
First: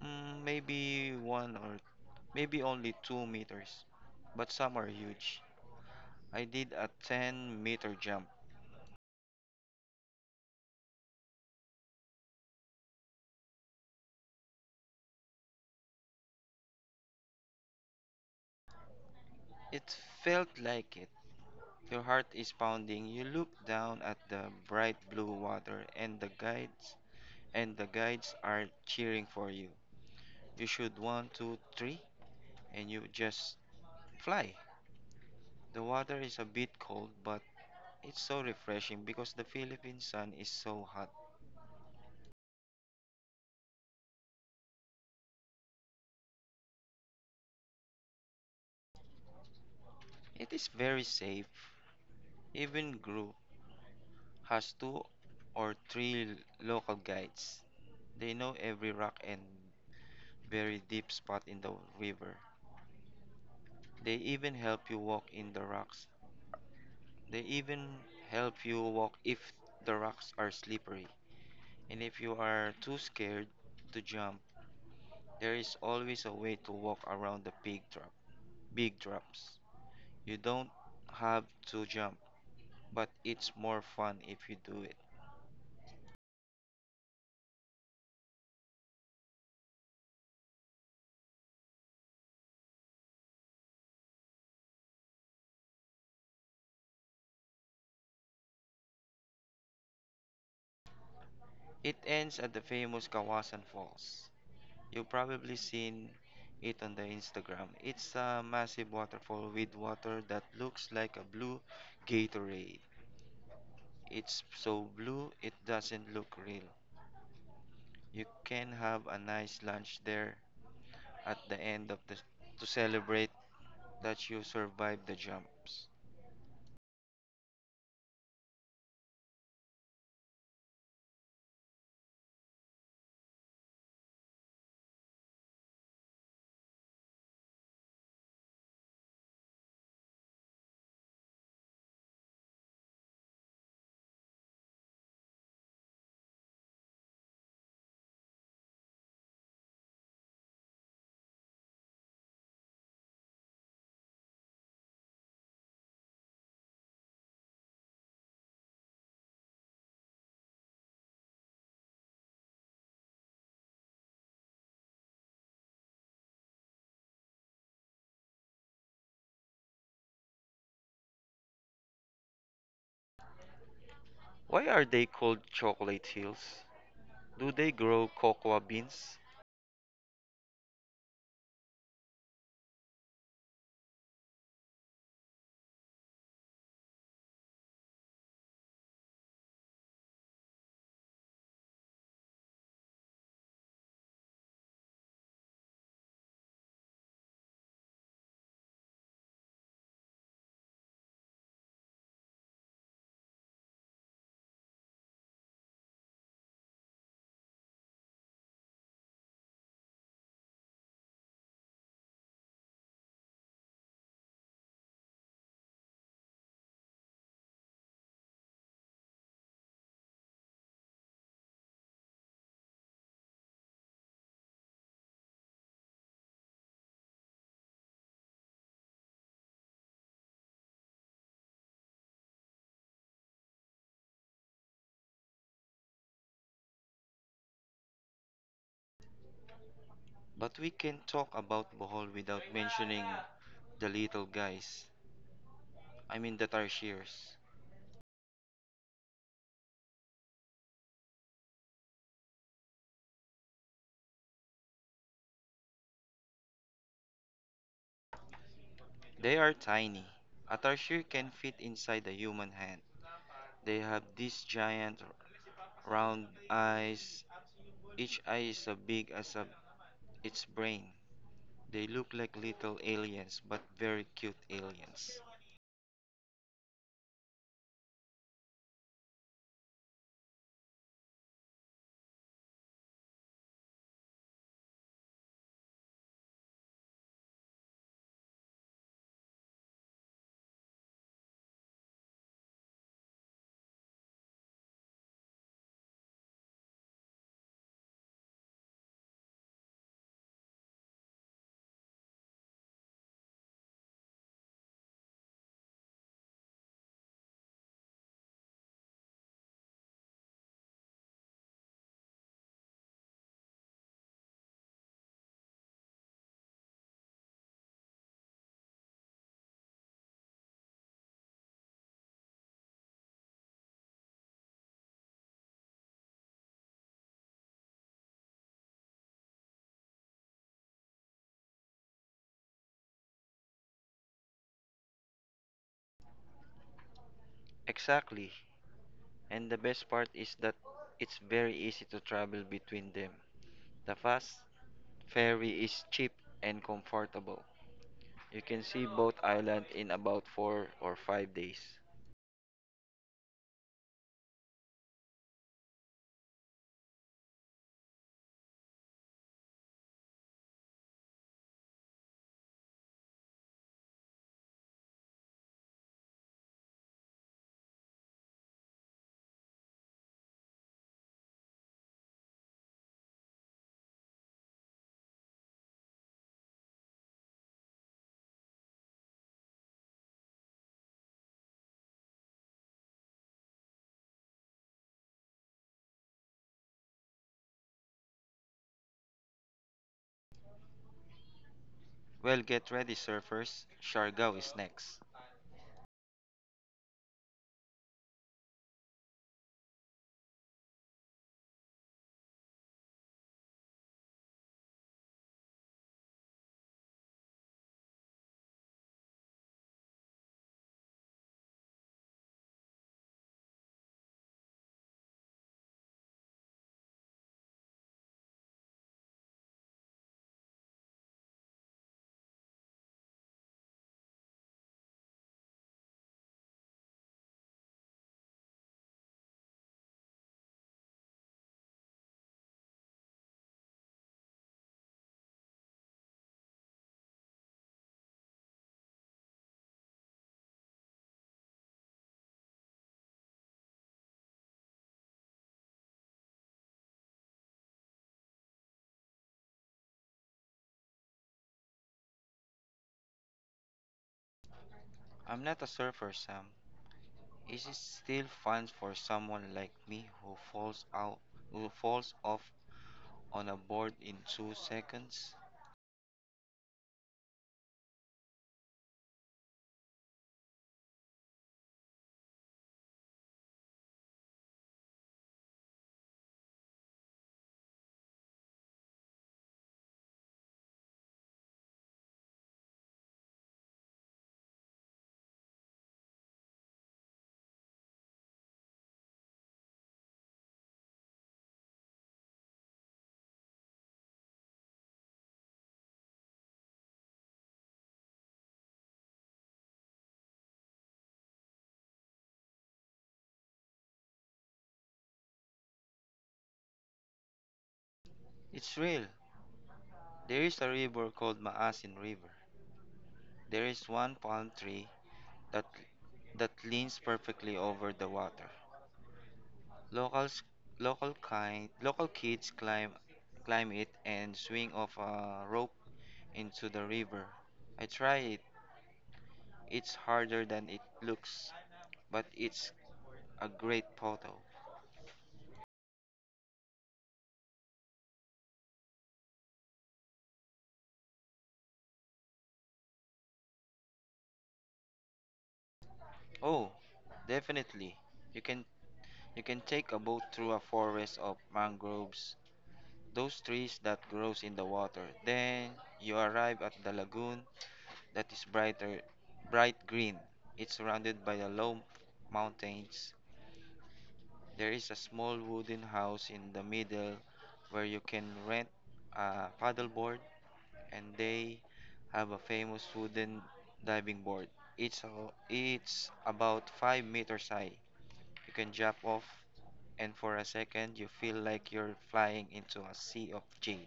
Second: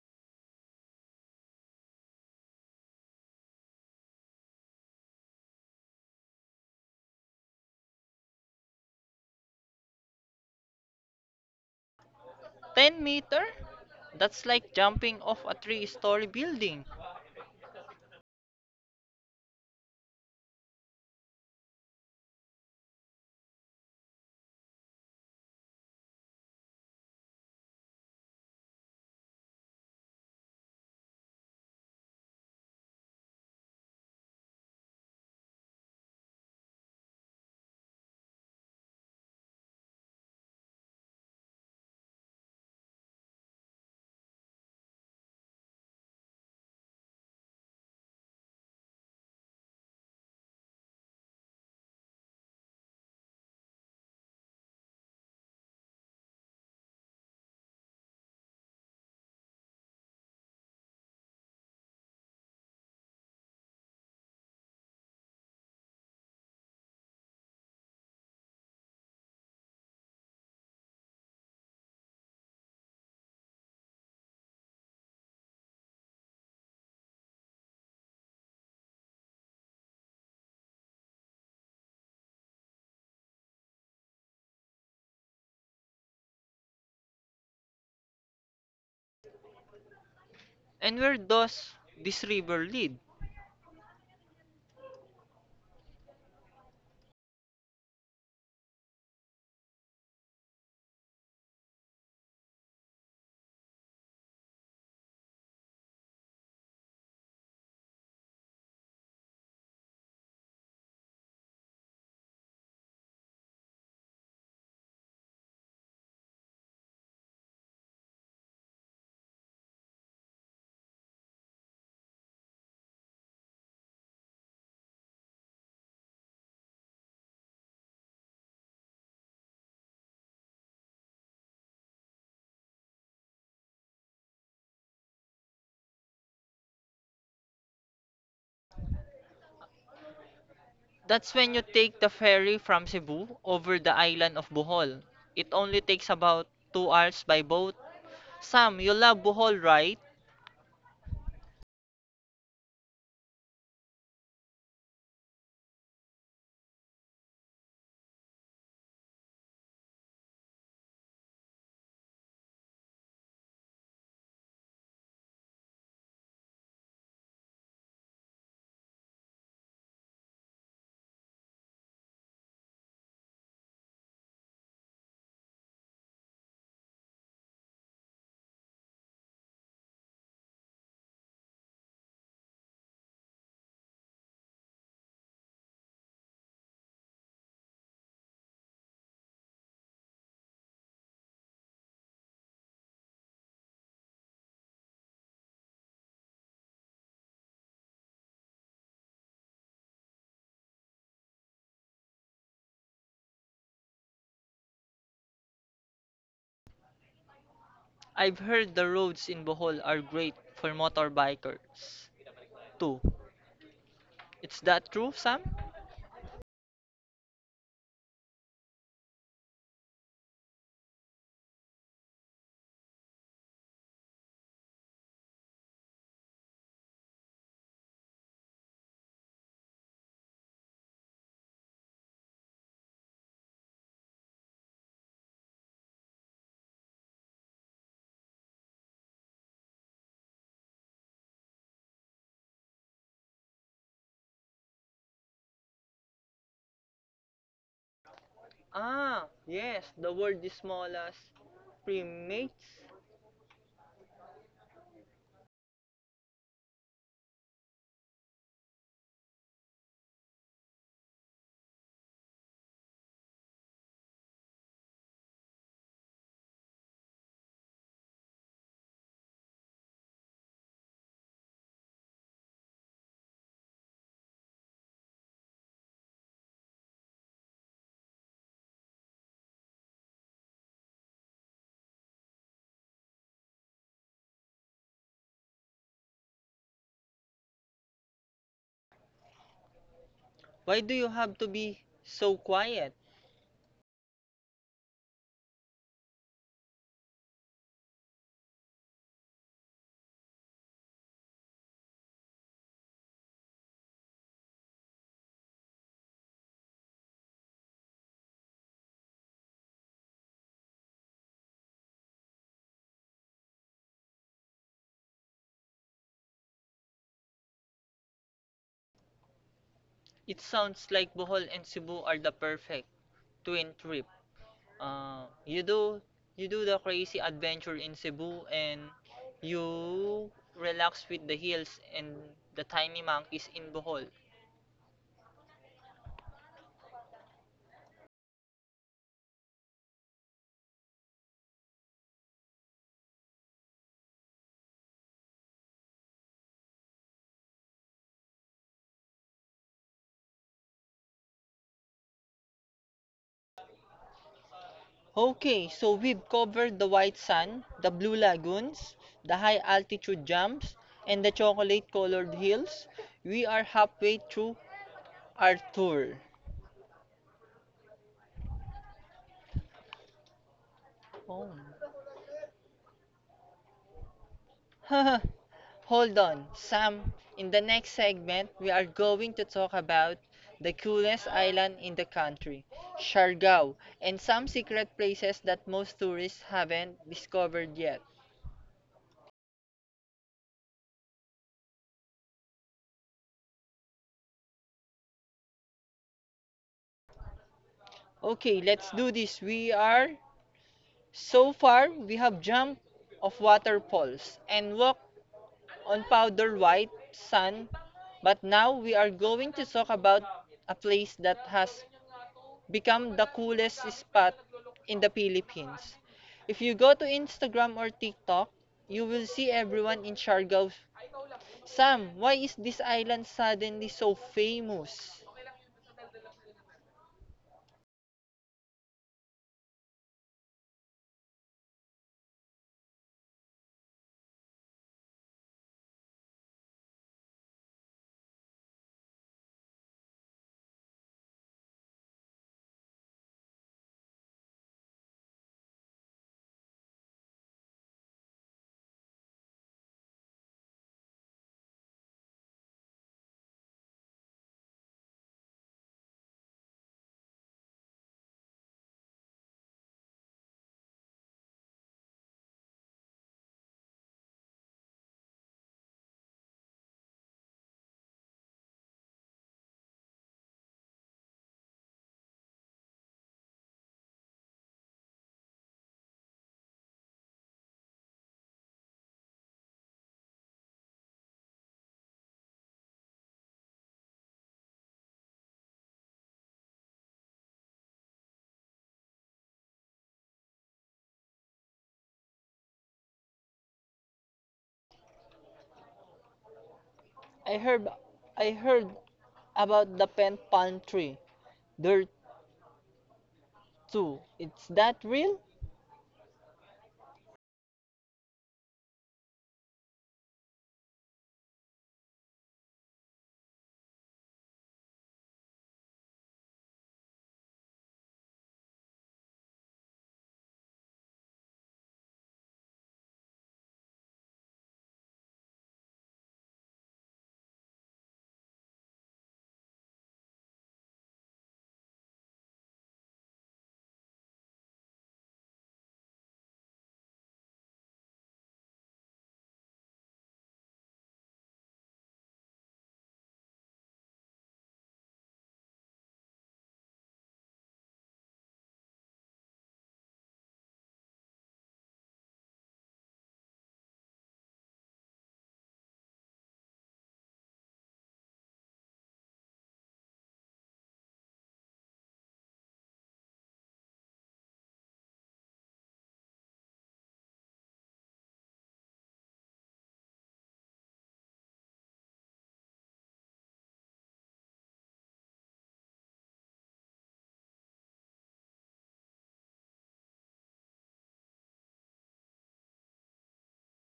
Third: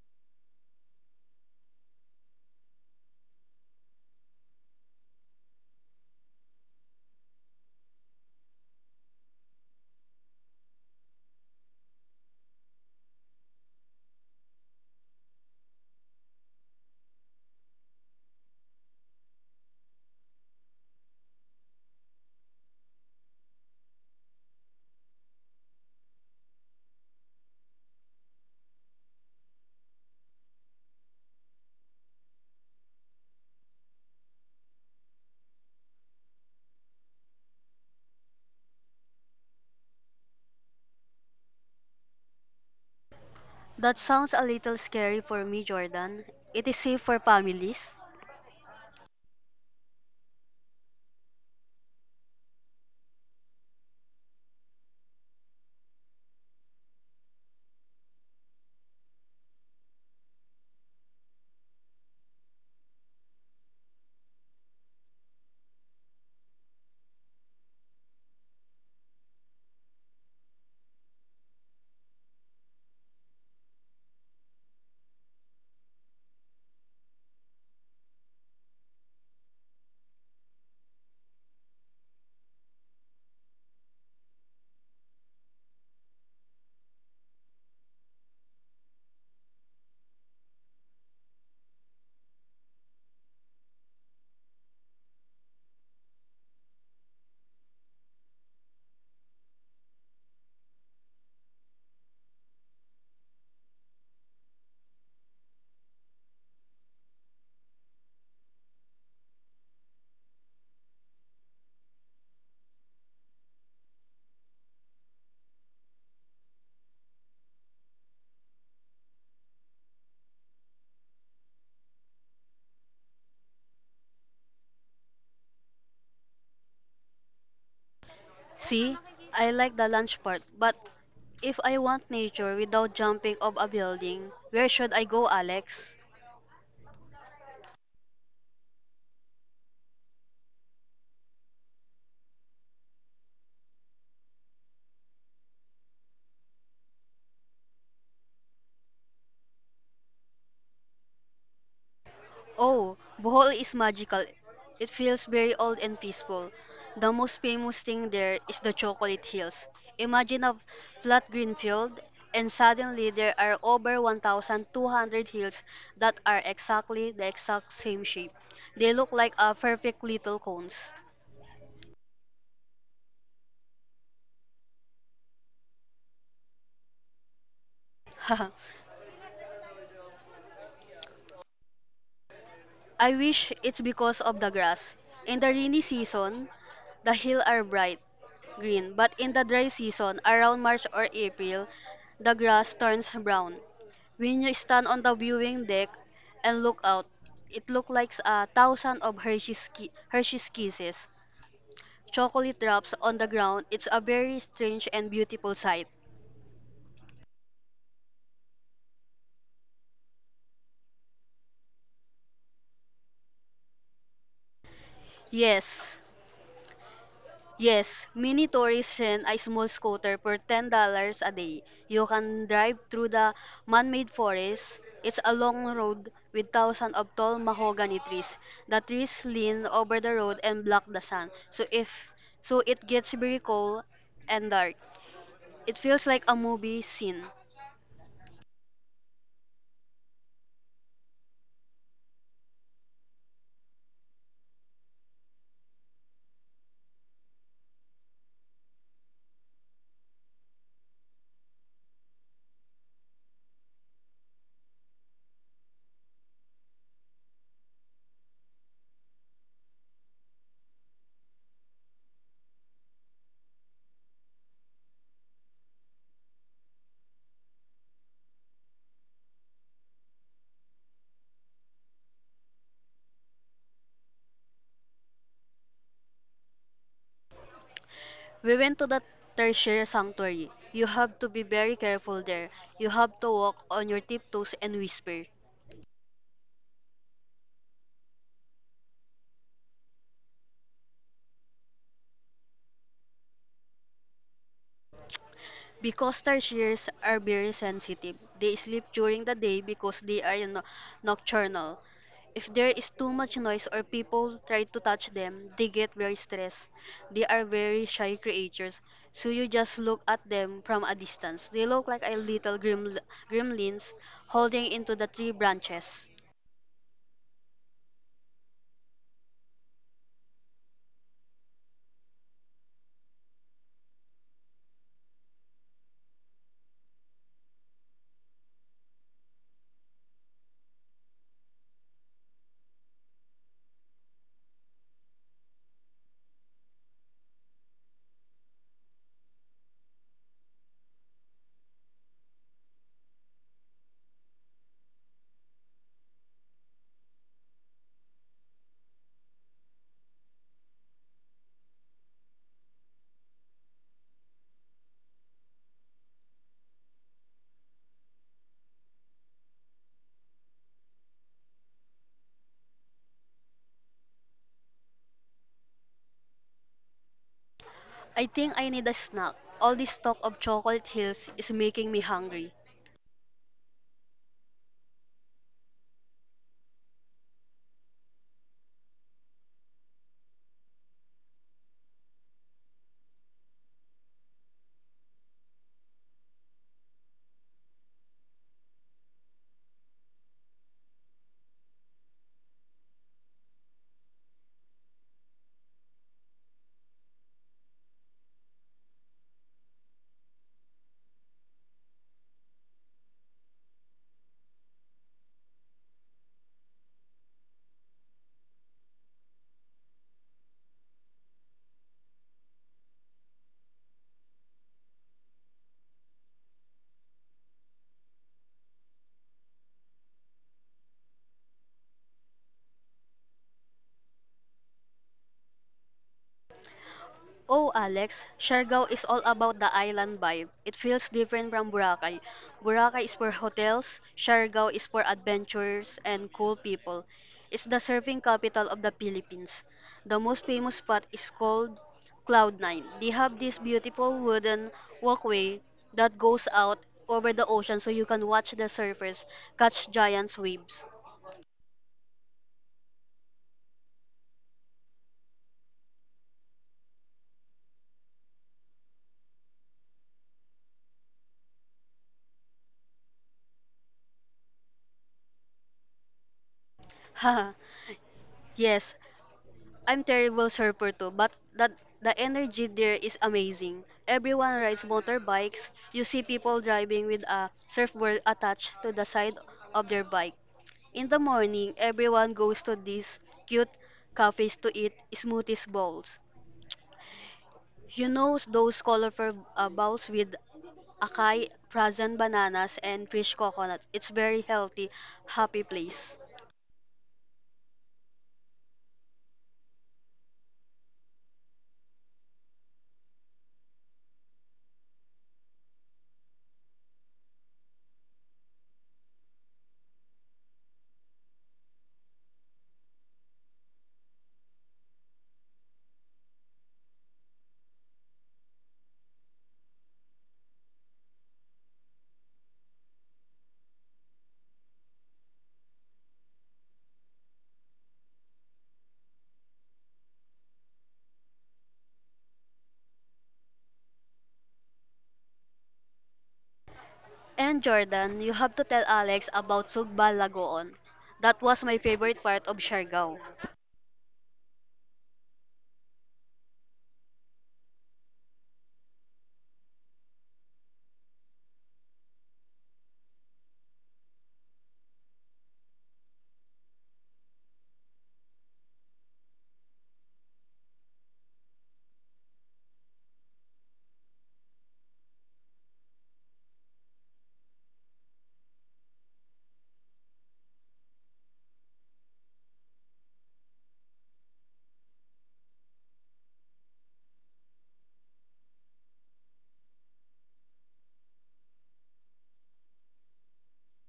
C: maybe one or maybe only 2 meters, but some are huge. I did a 10-meter jump.
A: Ten meter? That's like jumping off a three story building.
C: It felt like it. Your heart is pounding. You look down at the bright blue water and the guides are cheering for you. You should one, two, three, and you just fly. The water is a bit cold, but it's so refreshing because the Philippine sun is so hot.
B: That sounds a little scary for me, Jordan. It is safe for families.
C: It is very safe. Even Gru has two or three local guides. They know every rock and very deep spot in the river. They even help you walk in the rocks. They even help you walk if the rocks are slippery. And if you are too scared to jump, there is always a way to walk around big drops. You don't have to jump, but it's more fun if you do it.
A: And where does this river lead?
C: It ends at the famous Kawasan Falls. You've probably seen it on the Instagram. It's a massive waterfall with water that looks like a blue Gatorade. It's so blue it doesn't look real. You can have a nice lunch there at the end of the to celebrate that you survived the jumps.
B: See, I like the lunch part, but if I want nature without jumping off a building, where should I go, Alex?
A: That's when you take the ferry from Cebu over the island of Bohol. It only takes about two hours by boat. Sam, you love Bohol, right?
B: Oh, Bohol is magical. It feels very old and peaceful. The most famous thing there is the chocolate hills. Imagine a flat green field, and suddenly there are over 1,200 hills that are the exact same shape. They look like a perfect little cones.
C: Why are they called chocolate hills? Do they grow cocoa beans?
B: I wish it's because of the grass. In the rainy season, the hills are bright green, but in the dry season, around March or April, the grass turns brown. When you stand on the viewing deck and look out, it looks like a thousand of Hershey's Kisses, chocolate drops on the ground. It's a very strange and beautiful sight.
A: I've heard the roads in Bohol are great for motorbikers too. Is that true, Sam?
B: Yes. Yes, many tourists rent a small scooter for $10 a day. You can drive through the man-made forest. It's a long road with thousands of tall mahogany trees. The trees lean over the road and block the sun. So if so it gets very cold and dark. It feels like a movie scene.
C: But we can talk about Bohol without mentioning the little guys. I mean the tarsiers.
A: Ah, yes, the world is small as primates.
C: They are tiny. A tarsier can fit inside a human hand. They have these giant round eyes. Each eye is as big as a, its brain. They look like little aliens, but very cute aliens.
B: We went to the tertiary sanctuary. You have to be very careful there. You have to walk on your tiptoes and whisper.
A: Why do you have to be so quiet?
B: Because tarsiers are very sensitive, they sleep during the day because they are nocturnal. If there is too much noise or people try to touch them, they get very stressed. They are very shy creatures, so you just look at them from a distance. They look like a little gremlins holding into the tree branches.
A: It sounds like Bohol and Cebu are the perfect twin trip. Uh, you do you do the crazy adventure in Cebu, and you relax with the hills and the tiny monkeys in Bohol.
C: Exactly. And the best part is that it's very easy to travel between them. The fast ferry is cheap and comfortable. You can see both islands in about 4 or 5 days.
A: Okay, so we've covered the white sand, the blue lagoons, the high altitude jumps, and the chocolate colored hills. We are halfway through our tour.
B: I think I need a snack. All this talk of chocolate hills is
A: Oh.
B: making me hungry.
A: Hold on, Sam. In the next segment, we are going to talk about the coolest island in the country, Siargao, and some secret places that most tourists haven't discovered yet.
C: Well, get ready, surfers. Siargao is next.
A: Okay, let's do this. We are So far, we have jumped off waterfalls and walked on powder white sand, but now we are going to talk about a place that has become the coolest spot in the Philippines. If you go to Instagram or TikTok, you will see everyone in Siargao. Sam, why is this island suddenly so famous?
B: Oh, Alex, Siargao is all about the island vibe. It feels different from Boracay. Boracay is for hotels, Siargao is for adventures and cool people. It's the surfing capital of the Philippines. The most famous spot is called Cloud Nine. They have this beautiful wooden walkway that goes out over the ocean so you can watch the surfers catch giant waves.
C: I'm not a surfer, Sam. Is it still fun for someone like me who falls out, who falls off on a board in 2 seconds?
B: Haha, yes, I'm terrible surfer too, but that the energy there is amazing. Everyone rides motorbikes. You see people driving with a surfboard attached to the side of their bike. In the morning, everyone goes to these cute cafes to eat smoothies bowls. You know those colorful bowls with acai, frozen bananas, and fresh coconut. It's very healthy, happy place.
A: I heard I heard about the pen palm tree there too. Is that real?
C: It's real. There is a river called Maasin River. There is one palm tree that that leans perfectly over the water. Locals local kind local kids climb it and swing off a rope into the river. I try it. It's harder than it looks, but it's a great photo.
B: And Jordan, you have to tell Alex about Sugba Lagoon. That was my favorite part of Siargao.
C: Oh, definitely. You can you can take a boat through a forest of mangroves, those trees that grows in the water. Then you arrive at the lagoon that is bright green. It's surrounded by the low mountains. There is a small wooden house in the middle where you can rent a paddleboard, and they have a famous wooden diving board. It's a, it's about 5 meters high. You can jump off, and for a second, you feel like you're flying into a sea of jade.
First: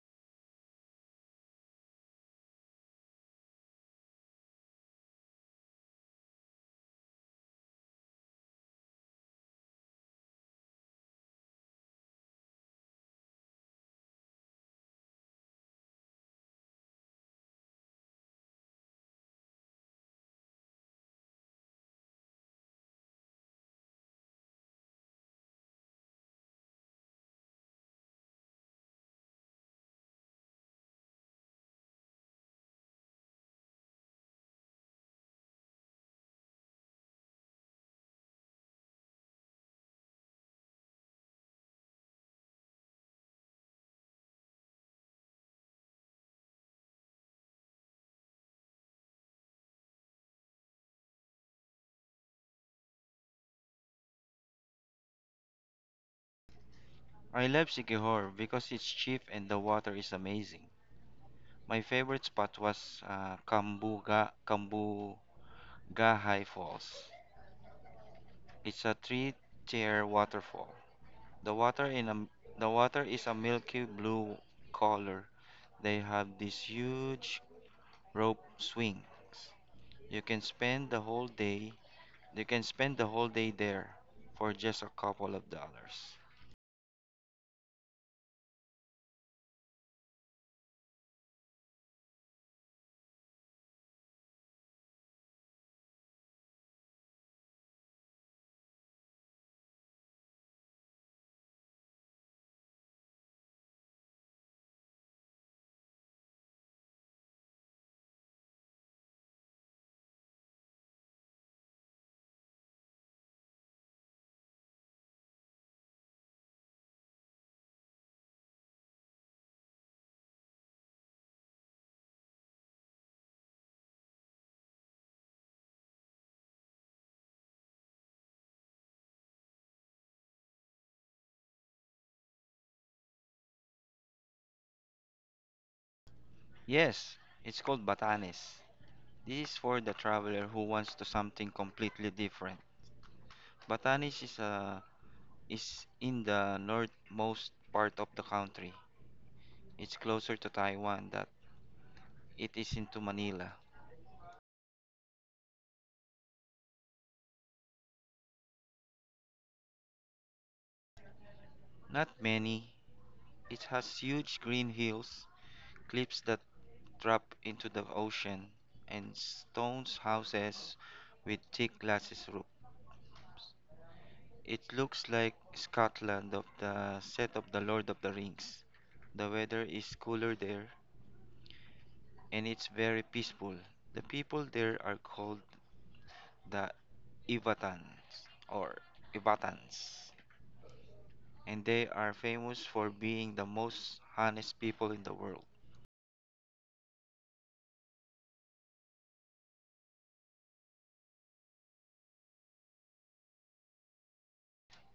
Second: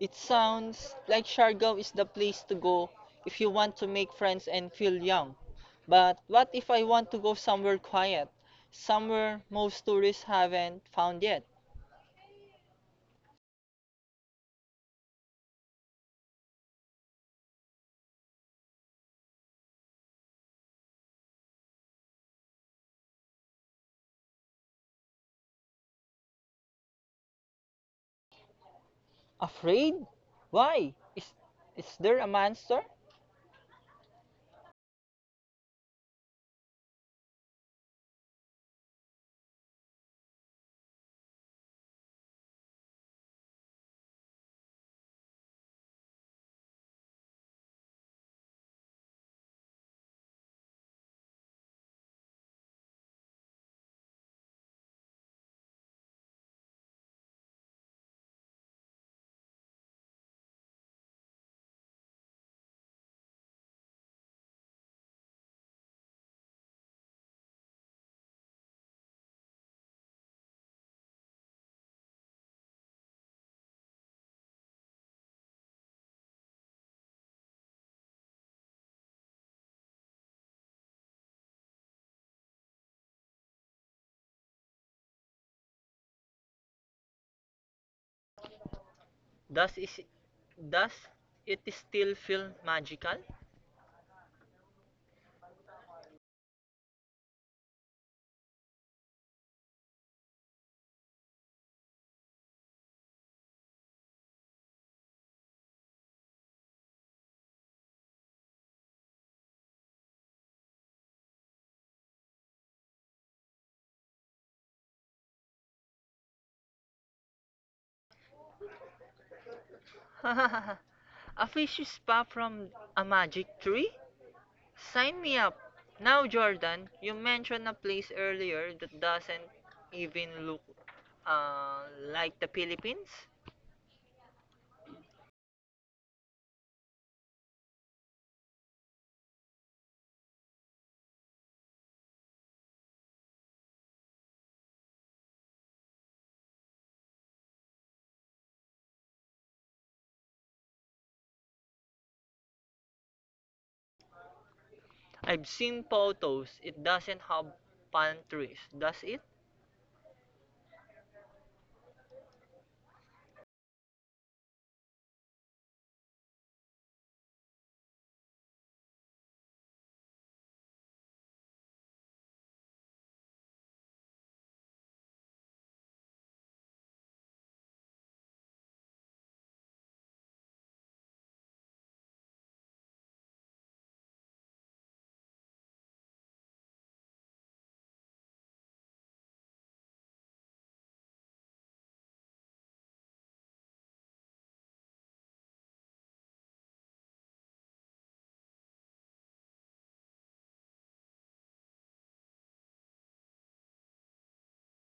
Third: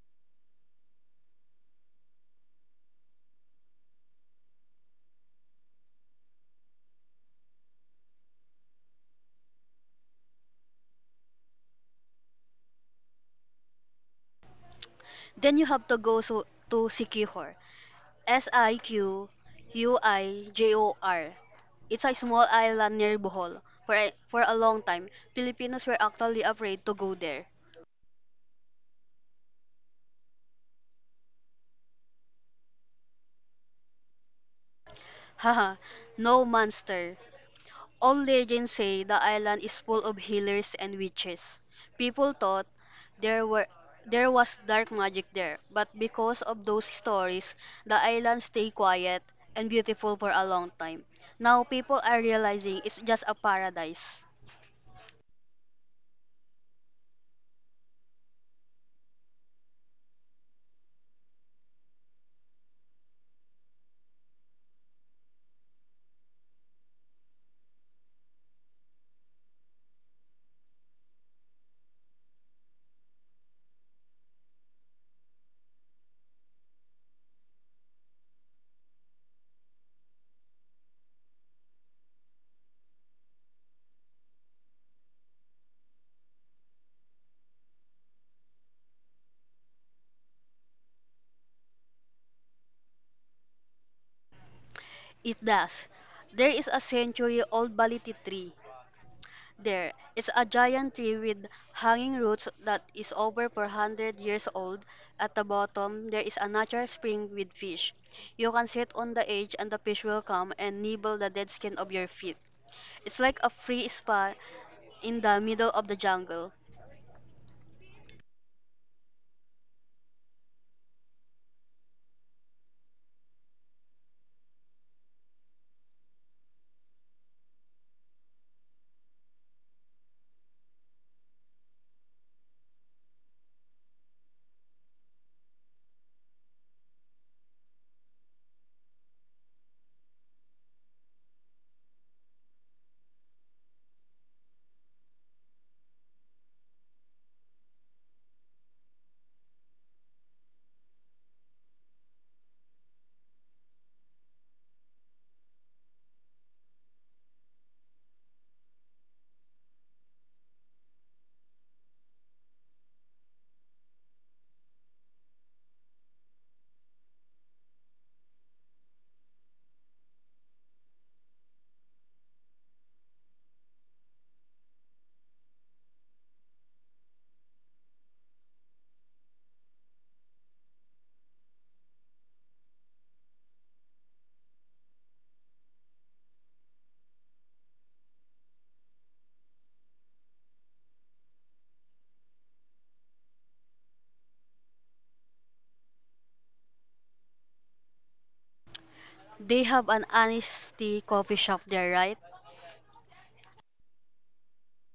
A: It sounds like Siargao is the place to go if you want to make friends and feel young. But what if I want to go somewhere quiet? Somewhere most tourists haven't found yet.
B: Then you have to to Sikihor. Siquijor. It's a small island near Bohol. For a long time, Filipinos were actually afraid to go there.
A: Afraid? Why? Is there a monster?
B: Haha, no monster. All legends say the island is full of healers and witches. People thought there were there was dark magic there, but because of those stories, the island stayed quiet and beautiful for a long time. Now people are realizing it's just a paradise.
C: I love Sikihor because it's cheap and the water is amazing. My favorite spot was Kambuga Kambugahai Falls. It's a three-tier waterfall. The water in a, the water is a milky blue color. They have these huge rope swings. You can spend the whole day. You can spend the whole day there for just a couple of dollars.
A: Does is Does it still feel magical?
B: It does. There is a century-old baliti tree. There is a giant tree with hanging roots that is over 400 years old. At the bottom, there is a natural spring with fish. You can sit on the edge and the fish will come and nibble the dead skin of your feet. It's like a free spa in the middle of the jungle.
A: A fish is far from a magic tree? Sign me up. Now, Jordan, you mentioned a place earlier that doesn't even look uh, like the Philippines.
C: Yes, it's called Batanes. This is for the traveler who wants to something completely different. Batanes is in the northmost part of the country. It's closer to Taiwan than it is into Manila.
A: I've seen photos. It doesn't have palm trees, does it?
C: Not many. It has huge green hills, cliffs that drop into the ocean, and stone houses with thick glasses roof. It looks like Scotland of the set of the Lord of the Rings. The weather is cooler there and it's very peaceful. The people there are called the Ivatans or Ivatans, and they are famous for being the most honest people in the world.
B: They have an honesty coffee shop there, right?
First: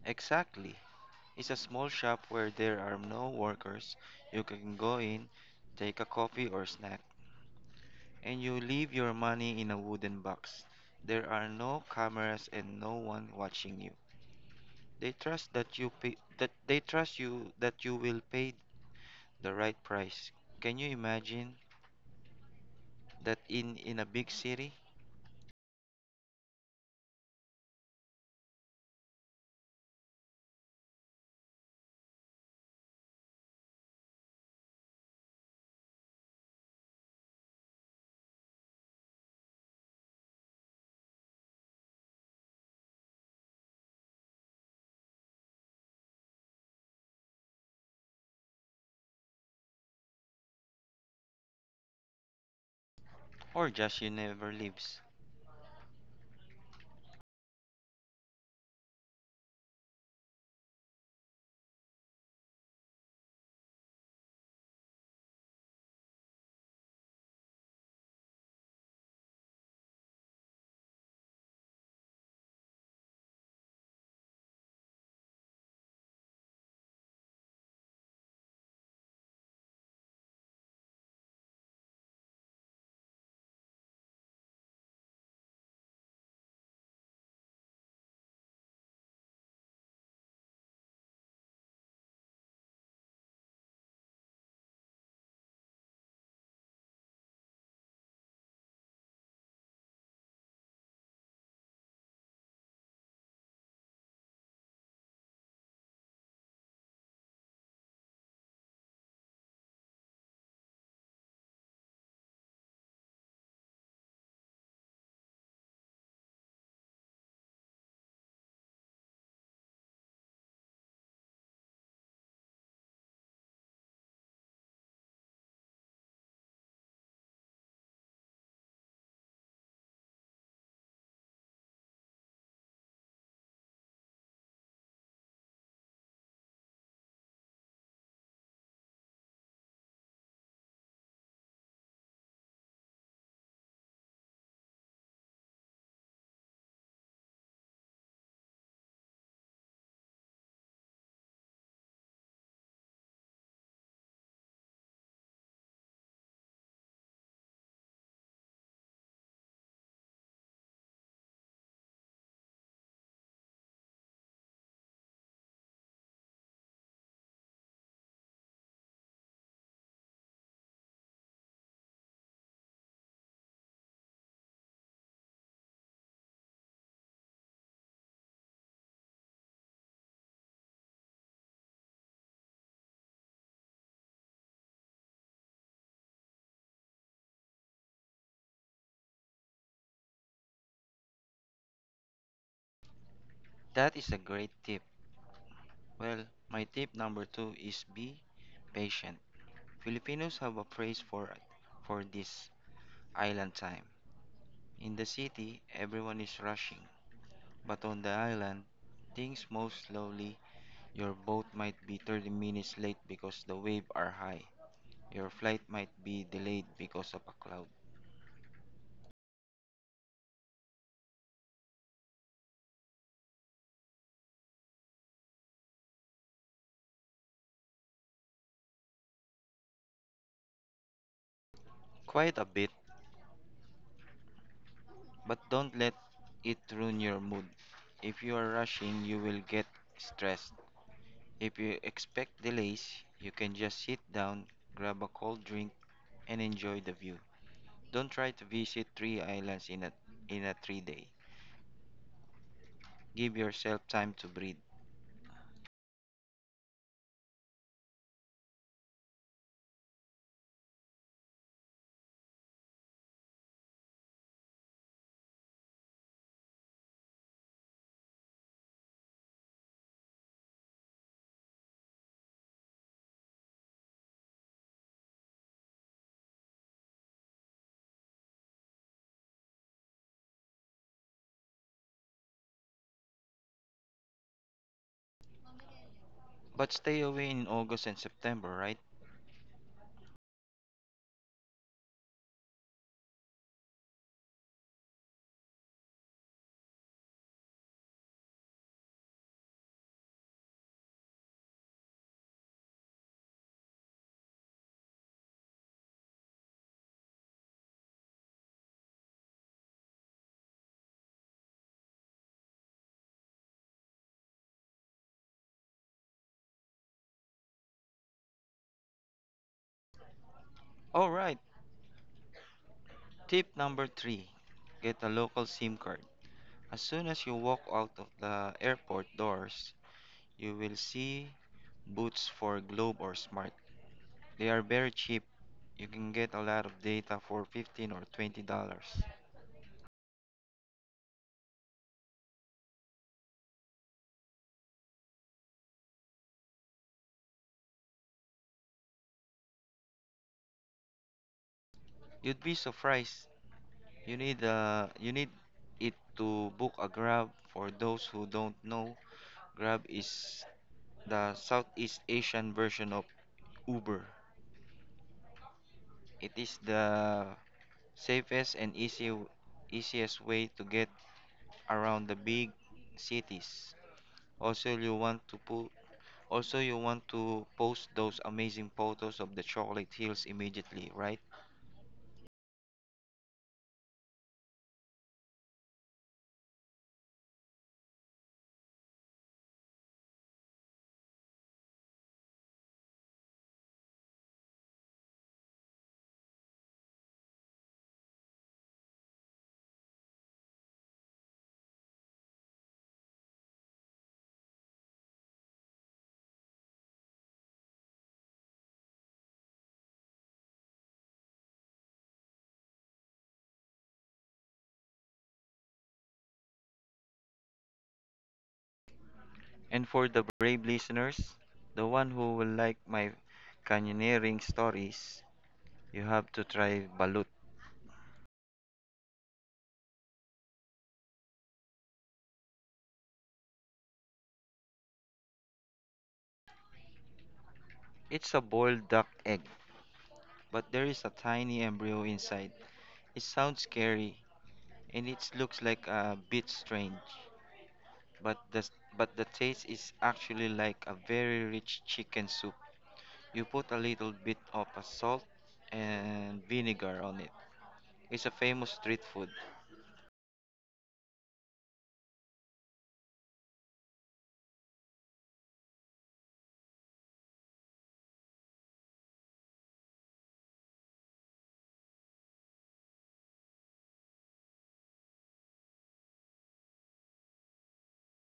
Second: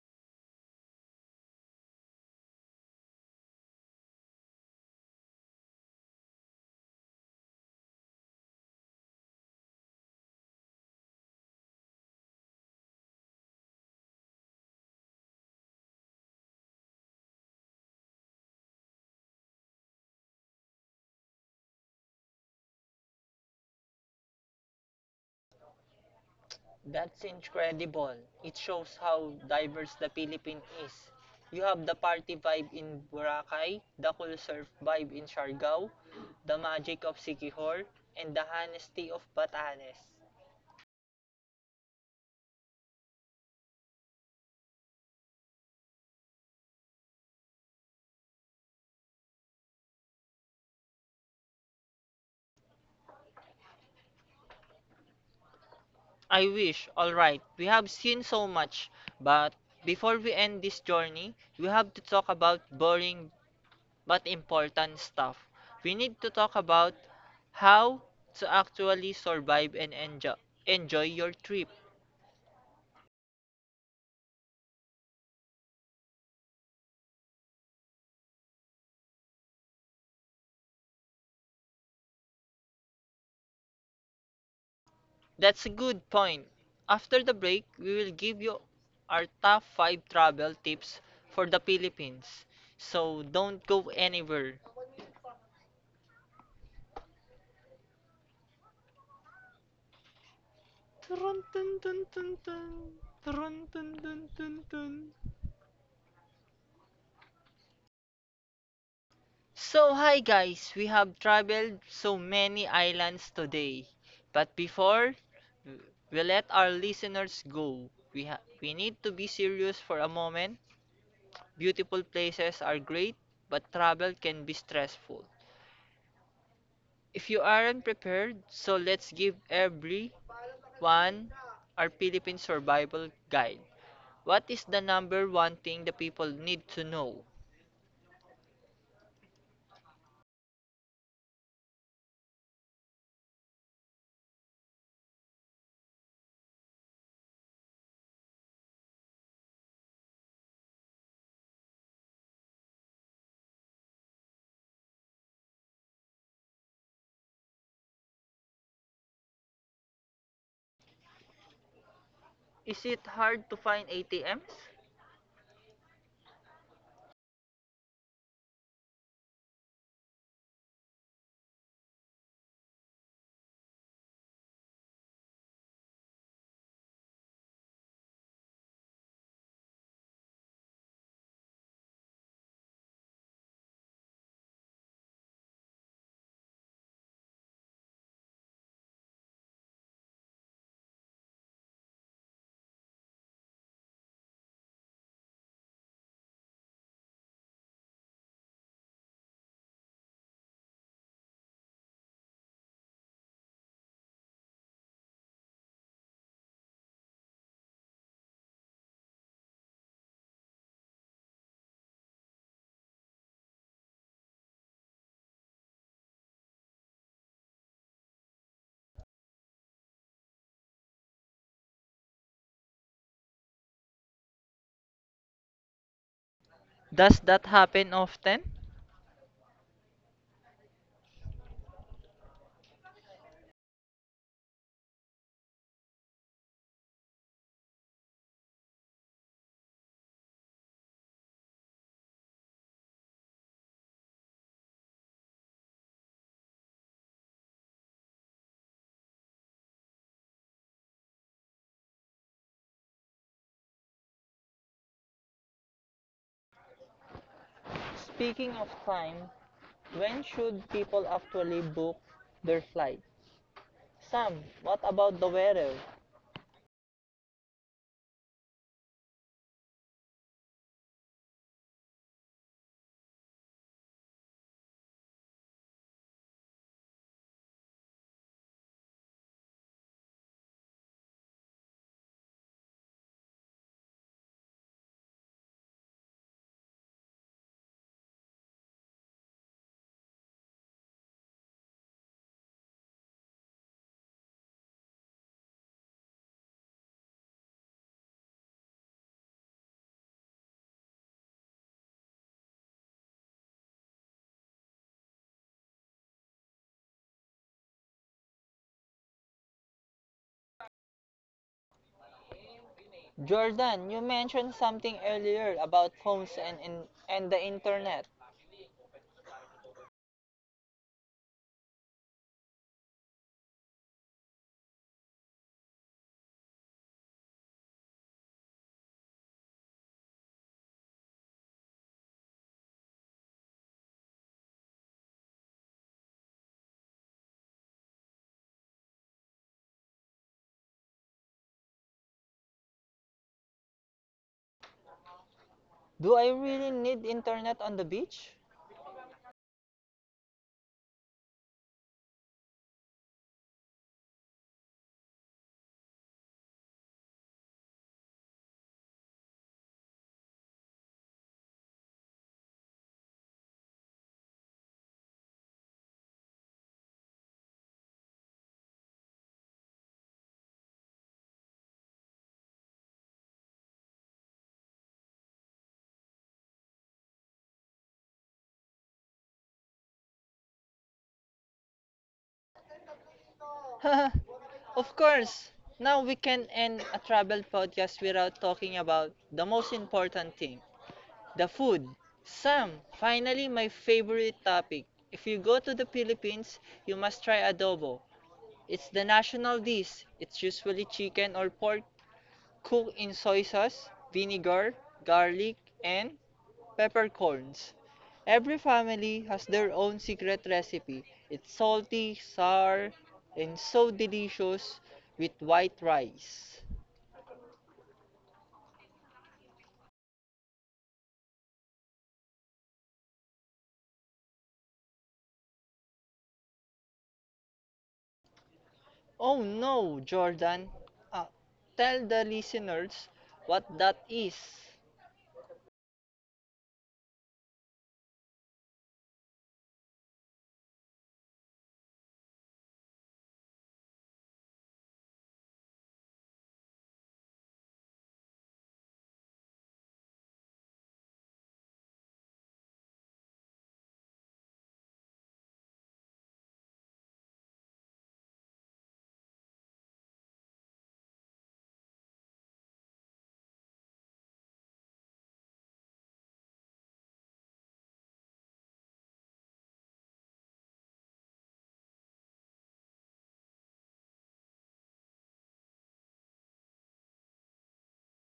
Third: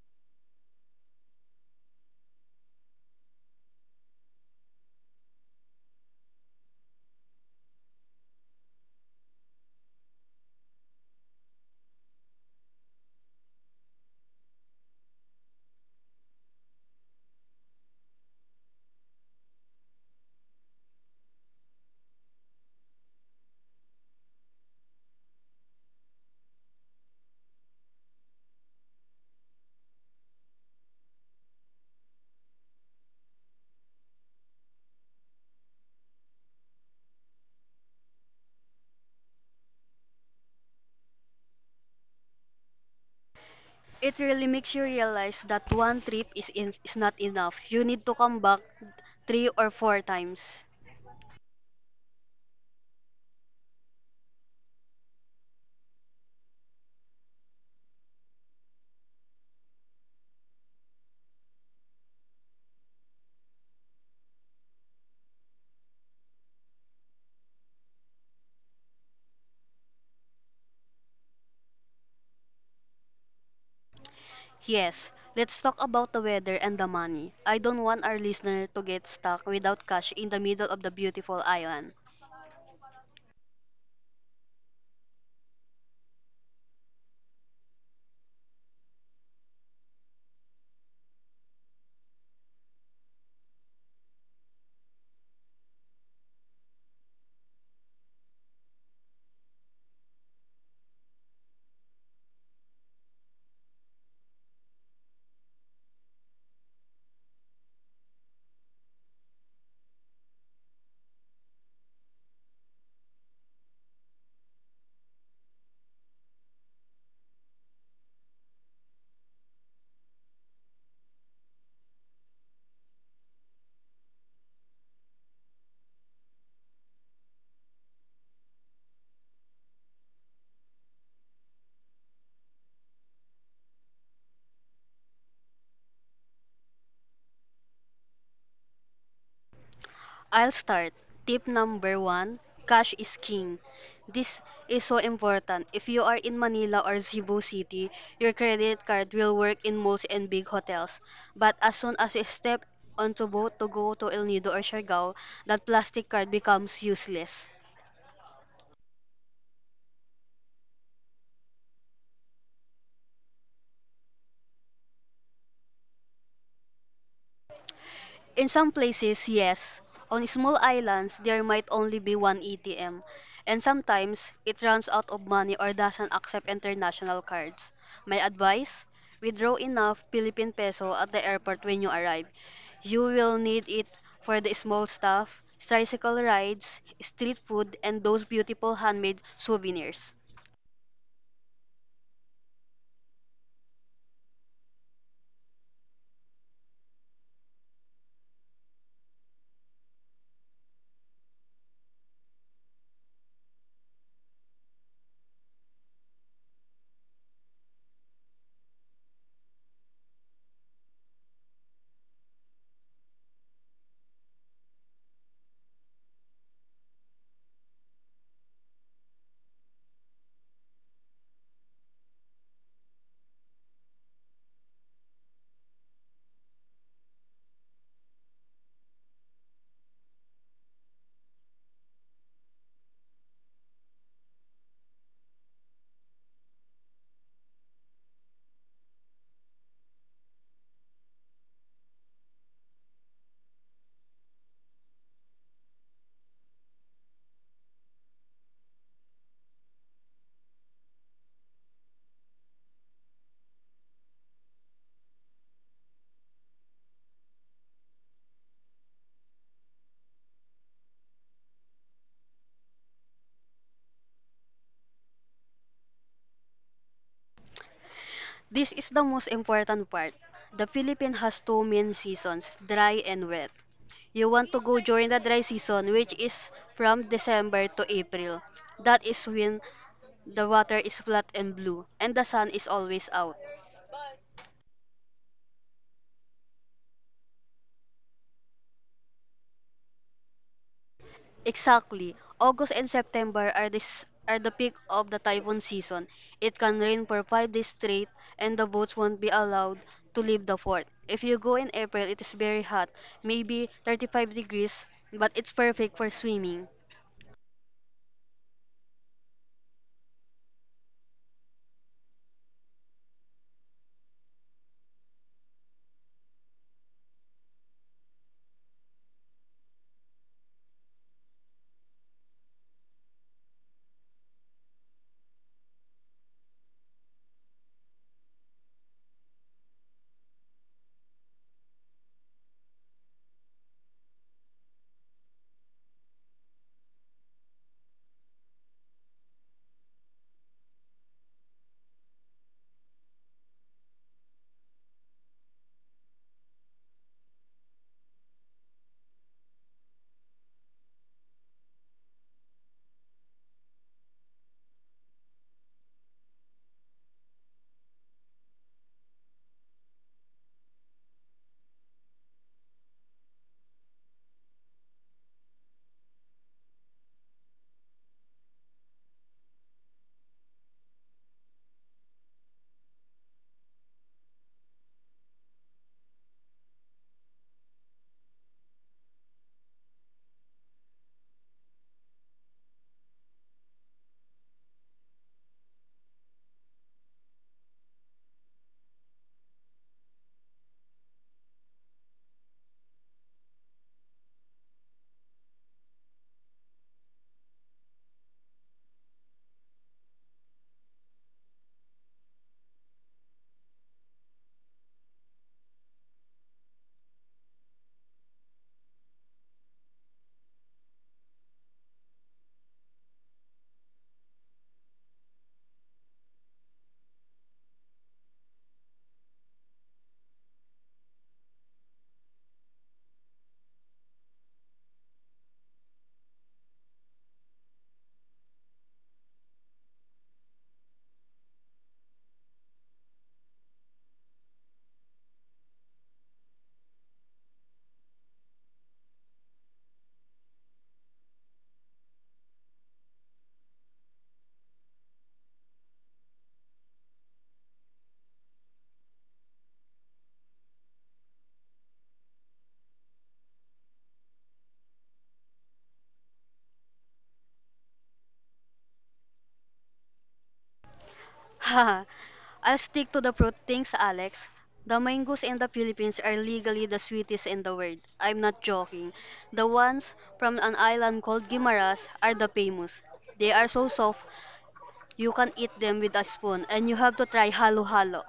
C: Exactly. It's a small shop where there are no workers. You can go in, take a coffee or snack, and you leave your money in a wooden box. There are no cameras and no one watching you. They trust that you pay, that they trust you that you will pay the right price. Can you imagine that in a big city?
A: That's incredible. It shows how diverse the Philippines is. You have the party vibe in Boracay, the cool surf vibe in Siargao, the magic of Sikihor, and the honesty of Batanes.
B: It really makes you realize that one trip is not enough. You need to come back three or four times.
C: Or just you never leaves.
A: I wish. Alright, we have seen so much, but before we end this journey, we have to talk about boring but important stuff. We need to talk about how to actually survive and enjoy your trip.
B: Yes, let's talk about the weather and the money. I don't want our listener to get stuck without cash in the middle of the beautiful island.
A: That's a good point. After the break, we will give you our top 5 travel tips for the Philippines. So don't go anywhere. Turun, tun, tun, tun, tun. Turun, tun, tun, tun, tun. So, hi guys, we have traveled so many islands today. But before we let our listeners go, we need to be serious for a moment. Beautiful places are great, but travel can be stressful. If you aren't prepared, so let's give everyone our Philippine survival guide. What is the number one thing the people need to know?
B: I'll start. Tip number one, cash is king. This is so important. If you are in Manila or Cebu City, your credit card will work in malls and big hotels. But as soon as you step onto boat to go to El Nido or Siargao, that plastic card becomes useless.
A: Is it hard to find ATMs?
B: In some places, yes. On small islands, there might only be one ATM, and sometimes it runs out of money or doesn't accept international cards. My advice? Withdraw enough Philippine peso at the airport when you arrive. You will need it for the small stuff, tricycle rides, street food, and those beautiful handmade souvenirs.
C: That is a great tip. Well, my tip number two is be patient. Filipinos have a phrase for this island time. In the city, everyone is rushing, but on the island, things move slowly. Your boat might be 30 minutes late because the waves are high. Your flight might be delayed because of a cloud.
A: Does that happen often?
C: Quite a bit, but don't let it ruin your mood. If you are rushing, you will get stressed. If you expect delays, you can just sit down, grab a cold drink, and enjoy the view. Don't try to visit three islands in a 3 day. Give yourself time to breathe.
A: Speaking of time, when should people actually book their flight? Sam, what about the weather?
B: This is the most important part. The Philippines has two main seasons, dry and wet. You want to go during the dry season, which is from December to April. That is when the water is flat and blue, and the sun is always out.
C: But stay away in August and September, right?
B: Exactly. August and September are the peak of the typhoon season. It can rain for 5 days straight and the boats won't be allowed to leave the fort. If you go in April, it is very hot, maybe 35 degrees, but it's perfect for swimming.
A: Jordan, you mentioned something earlier about phones and the internet.
C: Alright, tip number three get a local SIM card. As soon as you walk out of the airport doors, you will see booths for Globe or Smart. They are very cheap. You can get a lot of data for 15 or $20.
A: Do I really need internet on the beach?
C: You'd be surprised. You need it to book a Grab. For those who don't know, Grab is the Southeast Asian version of Uber. It is the safest and easy easiest way to get around the big cities. Also you want to po- also you want to post those amazing photos of the chocolate hills immediately, right?
A: Of course. Now we can end a travel podcast without talking about the most important thing, the food. Sam, finally, my favorite topic. If you go to the Philippines, you must try adobo. It's the national dish. It's usually chicken or pork cooked in soy sauce, vinegar, garlic, and peppercorns. Every family has their own secret recipe. It's salty, sour, and so delicious with white rice.
C: And for the brave listeners, the one who will like my canyoneering stories, you have to try balut.
A: Oh no, Jordan. Ah, tell the listeners what that is.
C: It's a boiled duck egg, but there is a tiny embryo inside. It sounds scary and it looks like a bit strange, but the taste is actually like a very rich chicken soup. You put a little bit of a salt and vinegar on it. It's a famous street food.
B: Haha. I'll stick to the fruit things, Alex. The mangoes in the Philippines are legally the sweetest in the world. I'm not joking. The ones from an island called Guimaras are the famous. They are so soft you can eat them with a spoon, and you have to try halo halo.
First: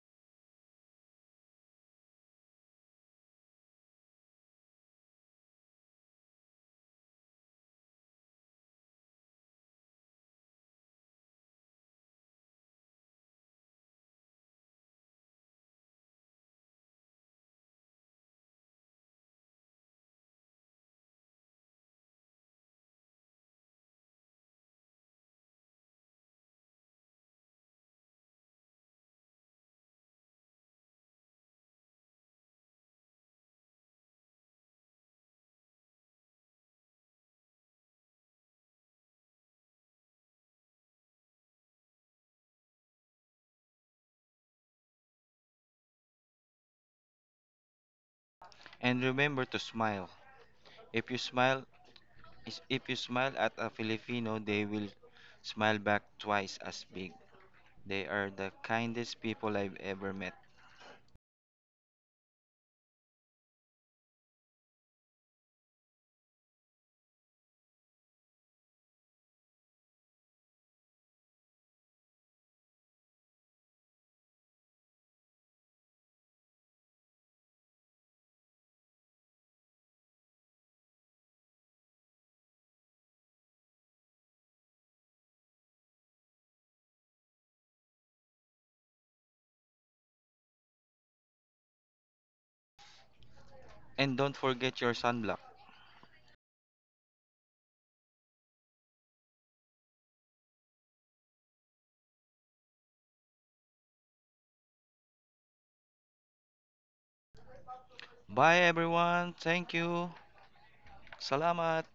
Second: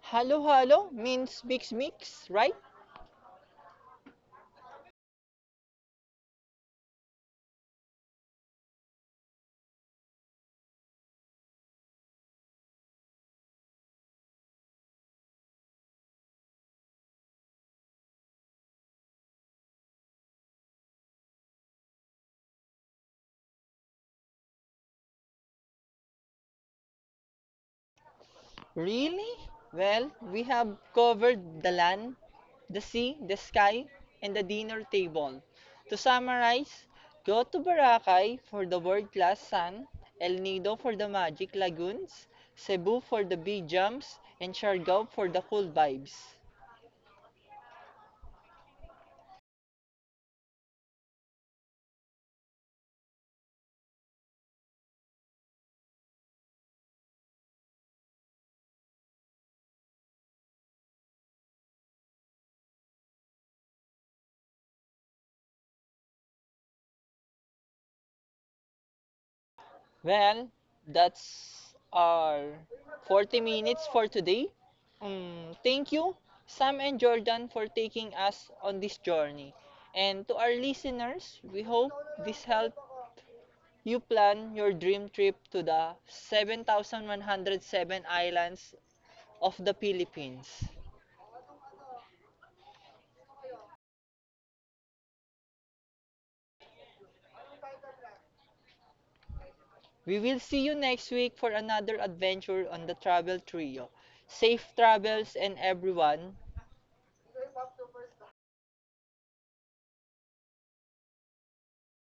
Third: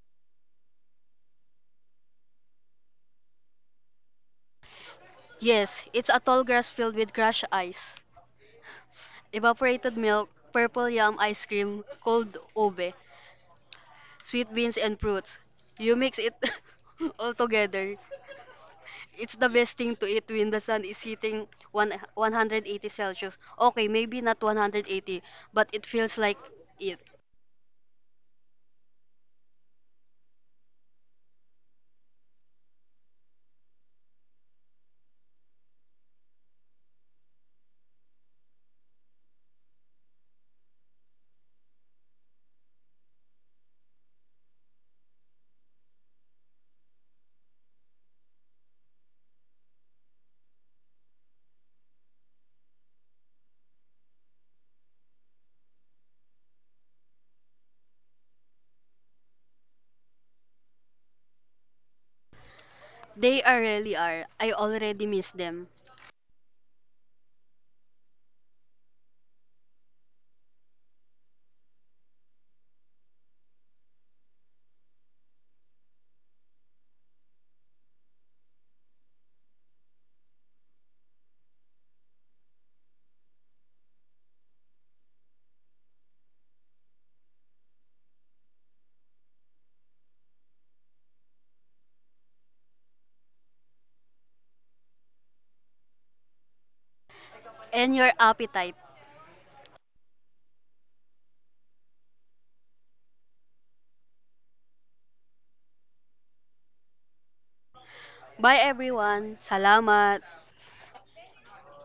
A: Halo-halo means mix mix, right?
B: Yes, it's a tall grass filled with crushed ice, evaporated milk, purple yam ice cream, cold ube, sweet beans, and fruits. You mix it all together. It's the best thing to eat when the sun is hitting 180 Celsius. Okay, maybe not 180, but it feels like it.
A: Really? Well, we have covered the land, the sea, the sky, and the dinner table. To summarize, go to Boracay for the world-class sun, El Nido for the magic lagoons, Cebu for the bee jumps, and Siargao for the cool vibes.
C: And remember to smile. If you smile, If you smile at a Filipino, they will smile back twice as big. They are the kindest people I've ever met.
B: They are really are. I already miss them.
A: Well, that's our 40 minutes for today. Thank you, Sam and Jordan, for taking us on this journey. And to our listeners, we hope this helped you plan your dream trip to the 7,107 islands of the Philippines.
C: And don't forget your sunblock.
B: And your appetite.
A: We will see you next week for another adventure on the Travel Trio. Safe travels and everyone,
C: Bye
B: Bye
C: everyone.
B: everyone.
C: Thank you.
B: Salamat.
C: Salamat.